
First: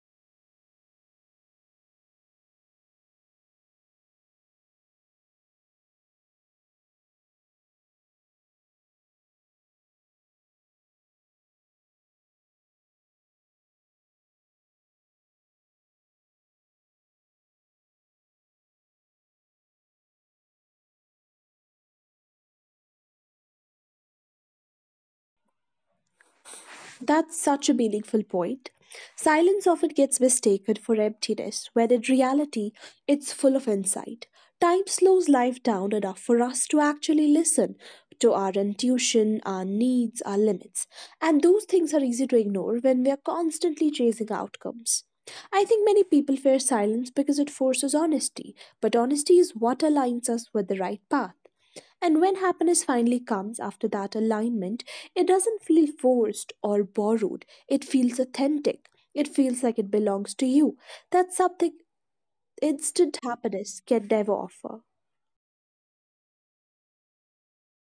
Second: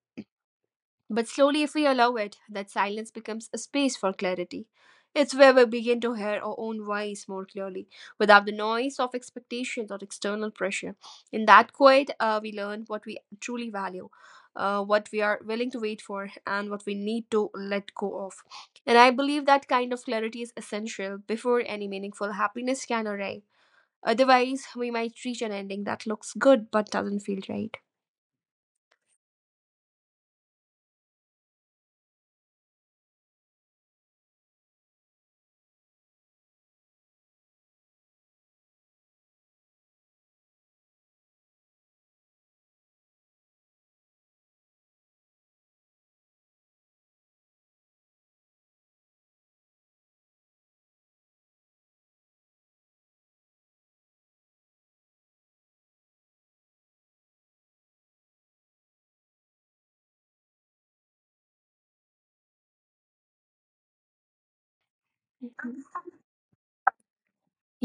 A: But slowly, if we allow it, that silence becomes a space for clarity. It's where we begin to hear our own voice more clearly, without the noise of expectations or external pressure. In that quiet, uh, we learn what we truly value, uh, what we are willing to wait for, and what we need to let go of. And I believe that kind of clarity is essential before any meaningful happiness can arrive. Otherwise, we might reach an ending that looks good but doesn't
B: That's
A: feel
B: such a
A: right.
B: meaningful point. Silence often gets mistaken for emptiness, when in reality, it's full of insight. Time slows life down enough for us to actually listen to our intuition, our needs, our limits. And those things are easy to ignore when we are constantly chasing outcomes. I think many people fear silence because it forces honesty, but honesty is what aligns us with the right path. And when happiness finally comes after that alignment, it doesn't feel forced or borrowed. It feels authentic. It feels like it belongs to you. That's something instant happiness can never offer.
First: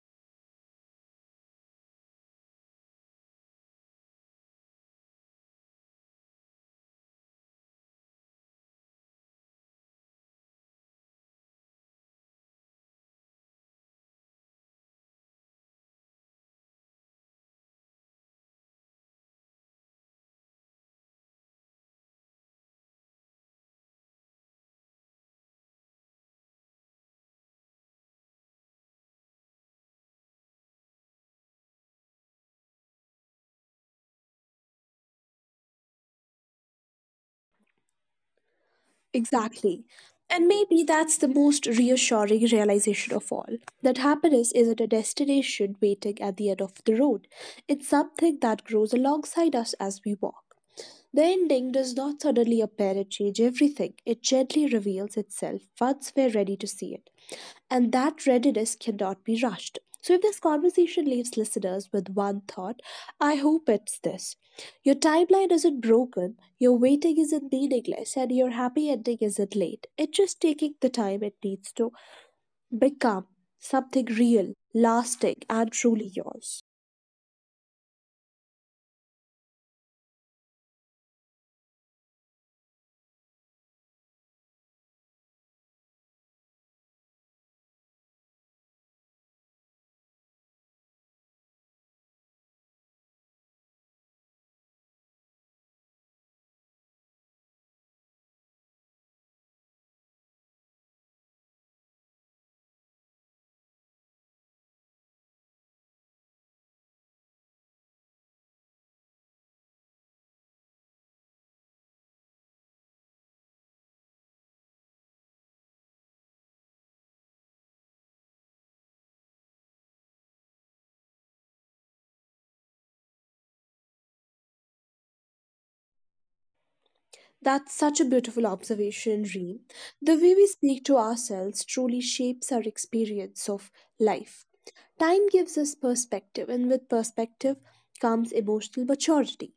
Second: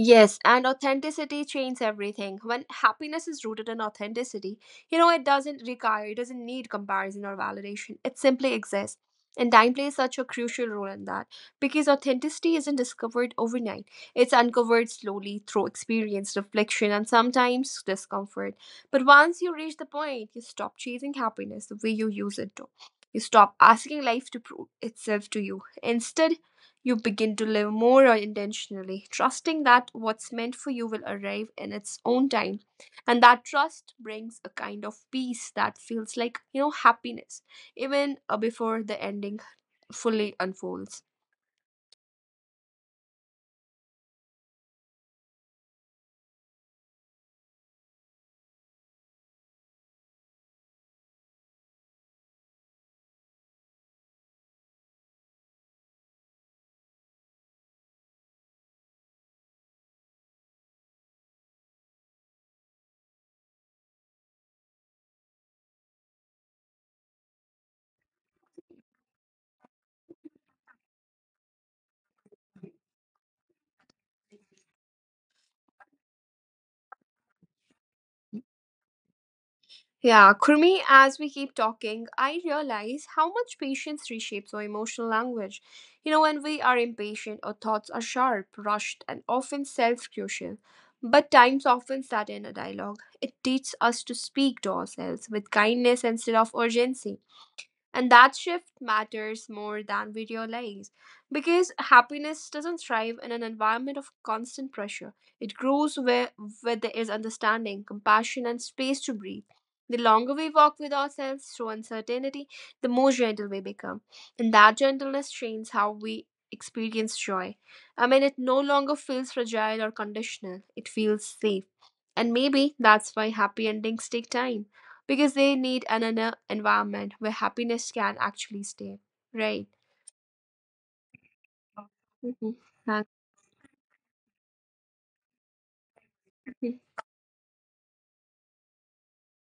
A: Yes, and authenticity changes everything. When happiness is rooted in authenticity, you know, it doesn't require, it doesn't need comparison or validation. It simply exists. And time plays such a crucial role in that because authenticity isn't discovered overnight. It's uncovered slowly through experience, reflection, and sometimes discomfort. But once you reach the point, you stop chasing happiness the way you use it to. You stop asking life to prove itself to you. Instead, you begin to live more intentionally, trusting that what's meant for you will arrive in its own time. And that trust brings a kind of peace that feels like, you know, happiness, even uh, before the ending
B: Exactly.
A: fully
B: And
A: unfolds.
B: maybe that's the most reassuring realization of all, that happiness isn't a destination waiting at the end of the road. It's something that grows alongside us as we walk. The ending does not suddenly appear to change everything. It gently reveals itself once we're ready to see it. And that readiness cannot be rushed. So, if this conversation leaves listeners with one thought, I hope it's this. Your timeline isn't broken, your waiting isn't meaningless, and your happy ending isn't late. It's just taking the time it needs to become something real, lasting, and truly yours.
A: Yeah, Kurmi, as we keep talking, I realize how much patience reshapes our emotional language. You know, when we are impatient, our thoughts are sharp, rushed, and often self crucial. But times often start in a dialogue. It teaches us to speak to ourselves with kindness instead of urgency. And that shift matters more than we realize because happiness doesn't thrive in an environment of constant pressure. It grows where, where there is understanding, compassion, and space to breathe. The longer we walk with ourselves through uncertainty, the more gentle we become. And that gentleness changes how we experience joy. I mean, it no longer feels fragile or conditional, it feels safe. And maybe that's why happy endings take time because they need another environment where
B: That's
A: happiness
B: such a
A: can
B: beautiful
A: actually stay.
B: observation,
A: Right.
B: Reem. The way we speak to ourselves truly shapes
A: Mhm.
B: our
A: Uh,
B: experience of life. Time gives us perspective, and
A: mhm,
B: with perspective comes emotional maturity.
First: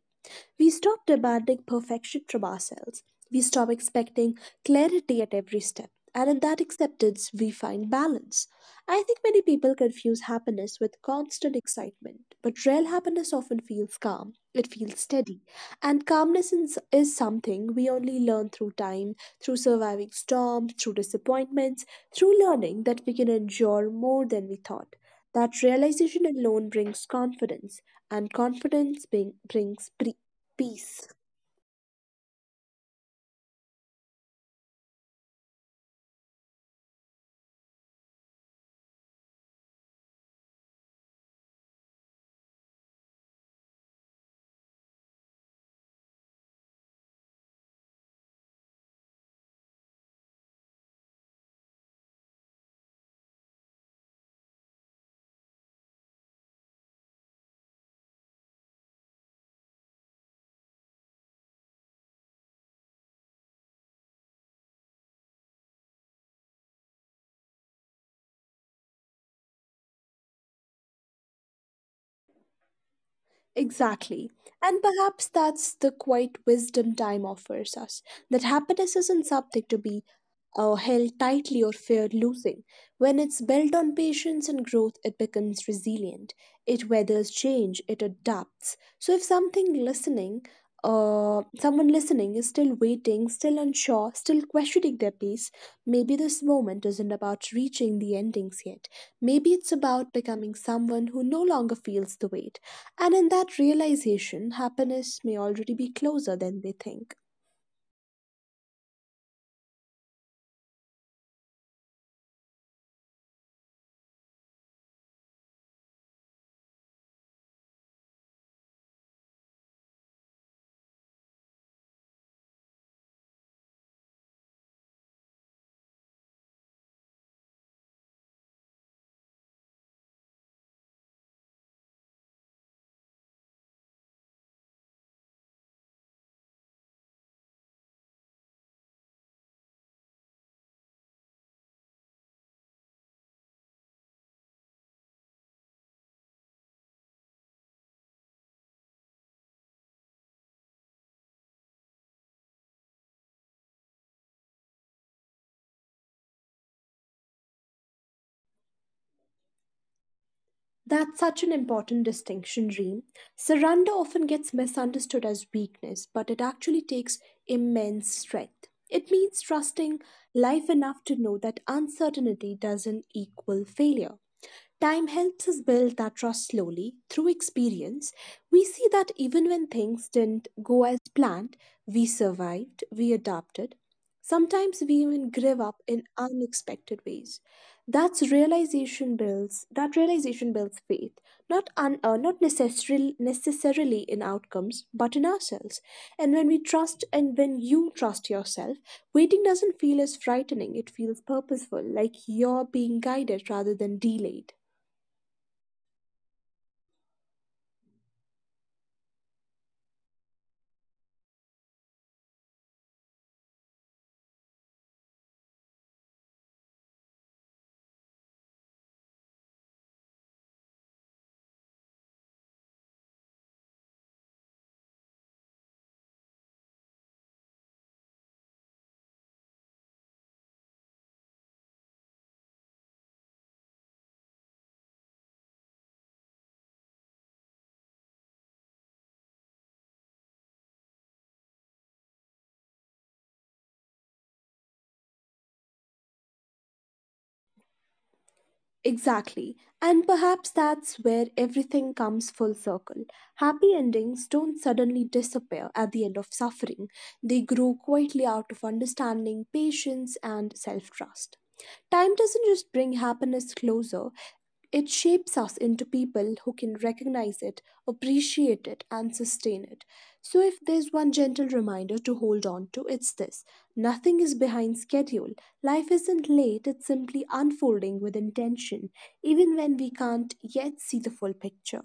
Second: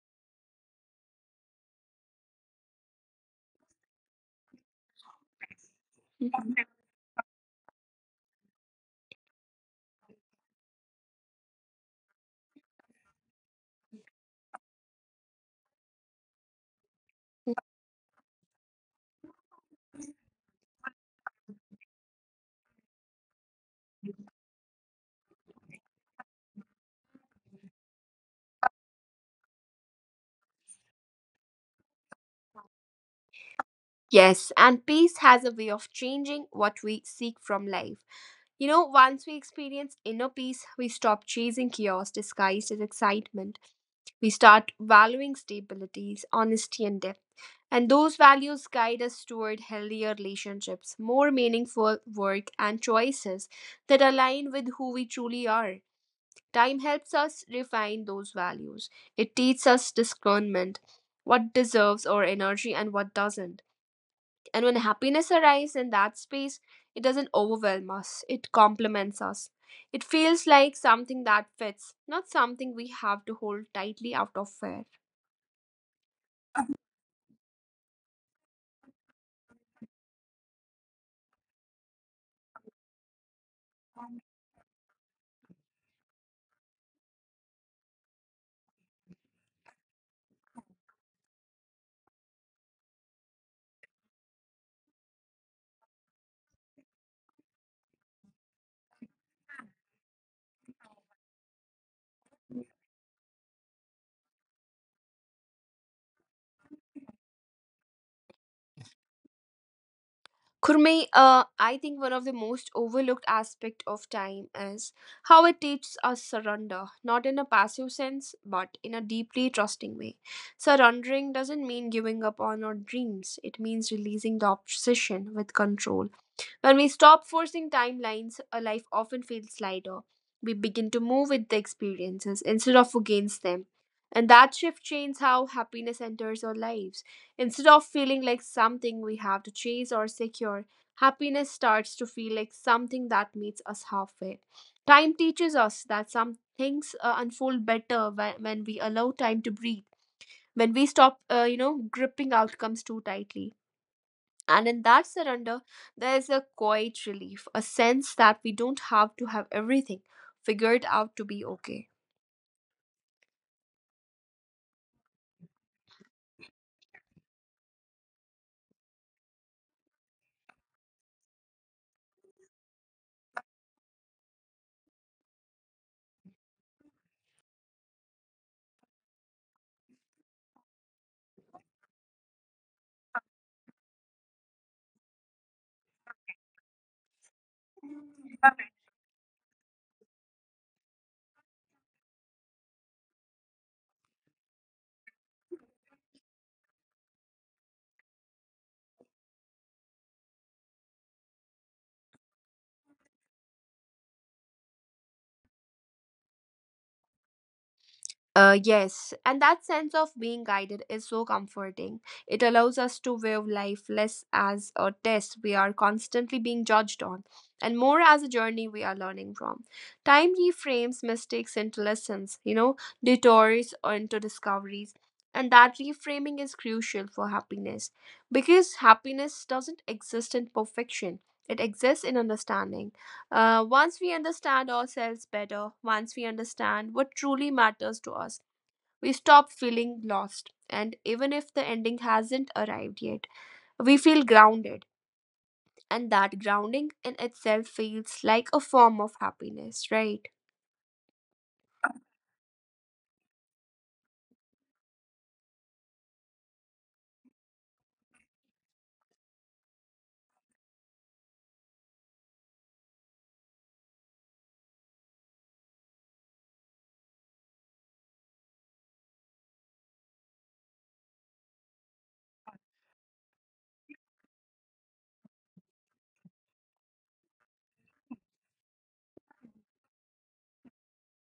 B: We stop demanding perfection from ourselves. We stop expecting clarity at every step. And in that
A: mhm,
B: acceptance, we find balance. I think many people confuse happiness with constant excitement, but real happiness often feels calm. It feels steady. And calmness is, is something
A: mhm.
B: we only learn through time, through surviving storms, through disappointments, through learning that we can endure more than we thought. That realization alone brings confidence, and confidence bring, brings pre- peace.
A: Yes, and peace has a way of changing what we seek from life. You know, once we experience inner peace, we stop chasing chaos disguised as excitement. We start valuing stabilities, honesty, and depth. And those values guide us toward healthier relationships, more meaningful work, and choices that align with who we truly are. Time helps us refine those values. It teaches us discernment, what deserves our energy and what doesn't. And when happiness arrives in that space, it doesn't overwhelm us, it complements us. It feels like something that fits, not something we have to hold
B: Exactly.
A: tightly out of
B: And
A: fear.
B: perhaps that's the quiet wisdom time offers us, that happiness isn't something to be uh, held tightly or feared losing. When it's built on patience and growth, it becomes resilient. It weathers change, it adapts. So, if something listening, uh, someone listening is still waiting, still unsure, still questioning their peace, maybe this moment isn't about reaching the endings yet. Maybe it's about becoming someone who no longer feels the weight. And in that realization, happiness may already be closer than they think.
A: Kurme, uh, I think one of the most overlooked aspect of time is how it teaches us surrender, not in a passive sense, but in a deeply trusting way. Surrendering doesn't mean giving up on our dreams. It means releasing the obsession with control when we stop forcing timelines, a life often feels lighter. We begin to move with the experiences instead of against them. And that shift changes how happiness enters our lives. Instead of feeling like something we have to chase or secure, happiness starts to feel like something that meets us halfway. Time teaches us that some things uh, unfold better when, when we allow time to breathe, when we stop, uh, you know, gripping outcomes too tightly. And in that surrender, there is a quiet relief, a sense that we don't have to have everything figured out to
B: That's
A: be
B: such an
A: okay.
B: important distinction, Reem. Surrender often gets misunderstood as weakness, but it actually takes immense strength. It means trusting life enough to know that uncertainty doesn't equal failure. Time helps us build that trust slowly through experience. We see that even when things didn't go as planned, we survived, we adapted. Sometimes we even give up in unexpected ways. That's realization builds. That realization builds faith, not un, uh, not necessarily necessarily in outcomes, but in ourselves. And when we trust, and when you trust yourself, waiting doesn't feel as frightening. It feels purposeful, like you're being guided rather than delayed.
A: Uh, yes, and that sense of being guided is so comforting. It allows us to view life less as a test we are constantly being judged on, and more as a journey we are learning from. Time reframes mistakes into lessons, you know, detours or into discoveries, and that reframing is crucial for happiness because happiness doesn't exist in perfection. It exists in understanding. Uh, once we understand ourselves better, once we understand what truly matters to us, we stop feeling lost. And even if the ending hasn't arrived yet, we feel grounded. And that grounding in itself feels like a form
B: Exactly.
A: of
B: And
A: happiness,
B: perhaps
A: right?
B: that's where everything comes full circle. Happy endings don't suddenly disappear at the end of suffering, they grow quietly out of understanding, patience, and self trust. Time doesn't just bring happiness closer, it shapes us into people who can recognize it, appreciate it, and sustain it. So, if there's one gentle reminder to hold on to, it's this. Nothing is behind schedule. Life isn't late, it's simply unfolding with intention, even when we can't yet see the full picture.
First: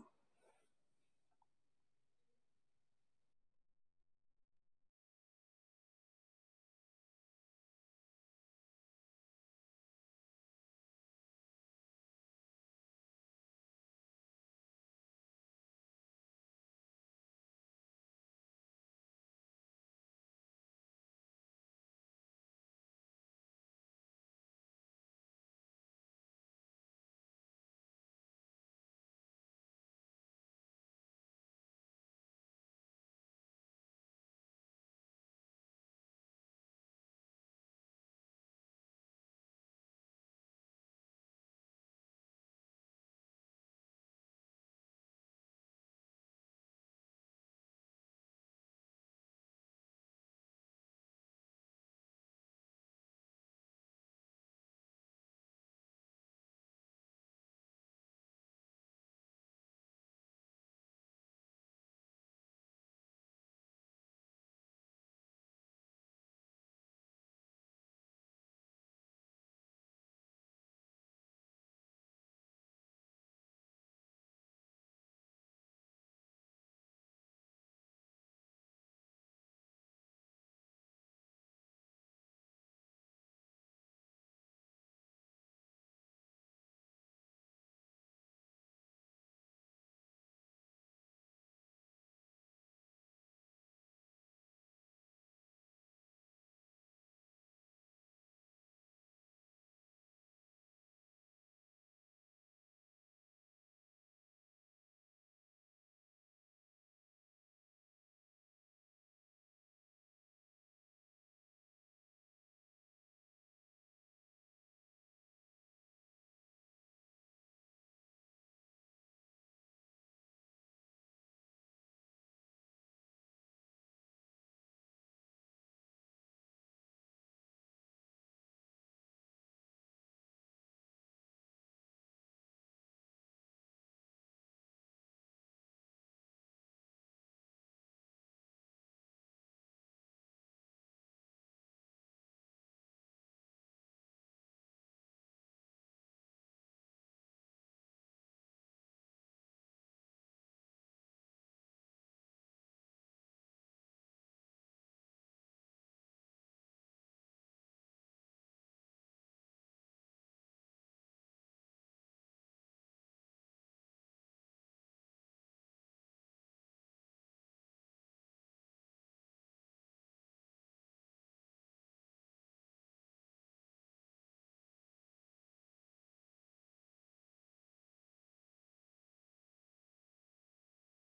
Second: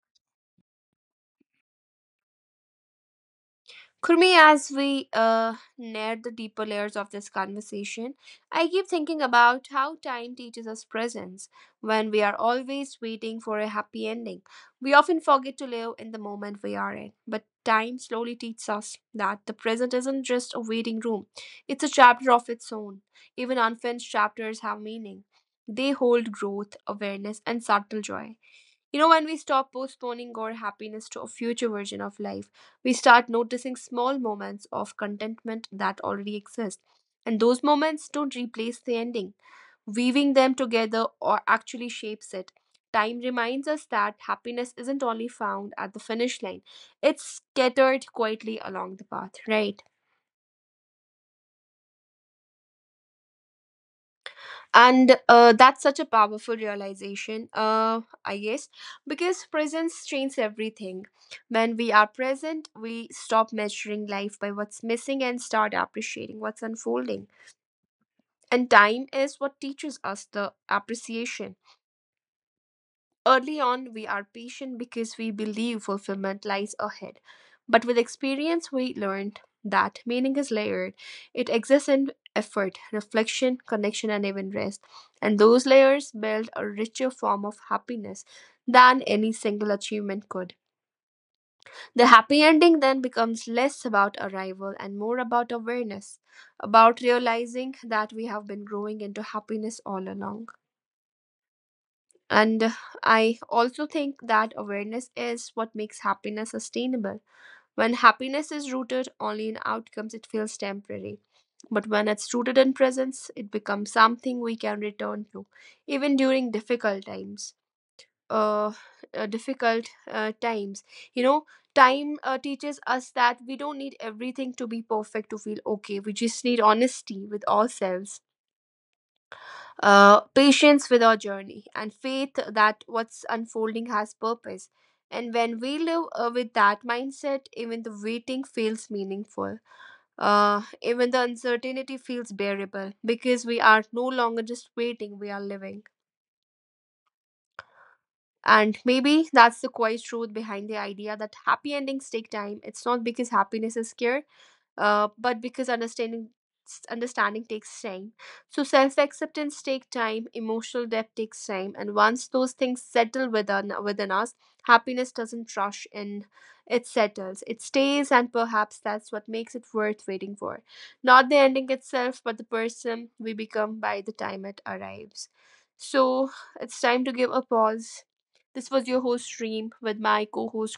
A: Kurmi, as we uh, near the deeper layers of this conversation, I keep thinking about how time teaches us presence. When we are always waiting for a happy ending, we often forget to live in the moment we are in. But time slowly teaches us that the present isn't just a waiting room, it's a chapter of its own. Even unfinished chapters have meaning, they hold growth, awareness, and subtle joy. You know, when we stop postponing our happiness to a future version of life, we start noticing small moments of contentment that already exist. And those moments don't replace the ending. Weaving them together or actually shapes it. Time reminds us that happiness isn't only found at the finish line, it's scattered quietly along the path, right? And uh, that's such a powerful realization uh, I guess, because presence changes everything. When we are present, we stop measuring life by what's missing and start appreciating what's unfolding, and time is what teaches us the appreciation. Early on, we are patient because we believe fulfillment lies ahead. But with experience, we learned that meaning is layered. It exists in effort, reflection, connection, and even rest. And those layers build a richer form of happiness than any single achievement could. The happy ending then becomes less about arrival and more about awareness, about realizing that we have been growing into happiness all along. And uh, I also think that awareness is what makes happiness sustainable. When happiness is rooted only in outcomes, it feels temporary. But when it's rooted in presence, it becomes something we can return to, even during difficult times. Uh, uh, difficult uh, Times. You know, time uh, teaches us that we don't need everything to be perfect to feel okay. We just need honesty with ourselves, uh, patience with our journey, and faith that what's unfolding has purpose. And when we live uh, with that mindset, even the waiting feels meaningful. Uh, even the uncertainty feels bearable because we are no longer just waiting, we are living. And maybe that's the quiet truth behind the idea that happy endings take time. It's not because happiness is scared, uh, but because understanding understanding takes time. So self acceptance takes time, emotional depth takes time, and once those things settle within within us, happiness doesn't rush in. It settles, it stays, and perhaps that's what makes it worth waiting for. Not the ending itself, but the person we become by the time it arrives. So it's time to give a pause. This was your host Reem with my co-host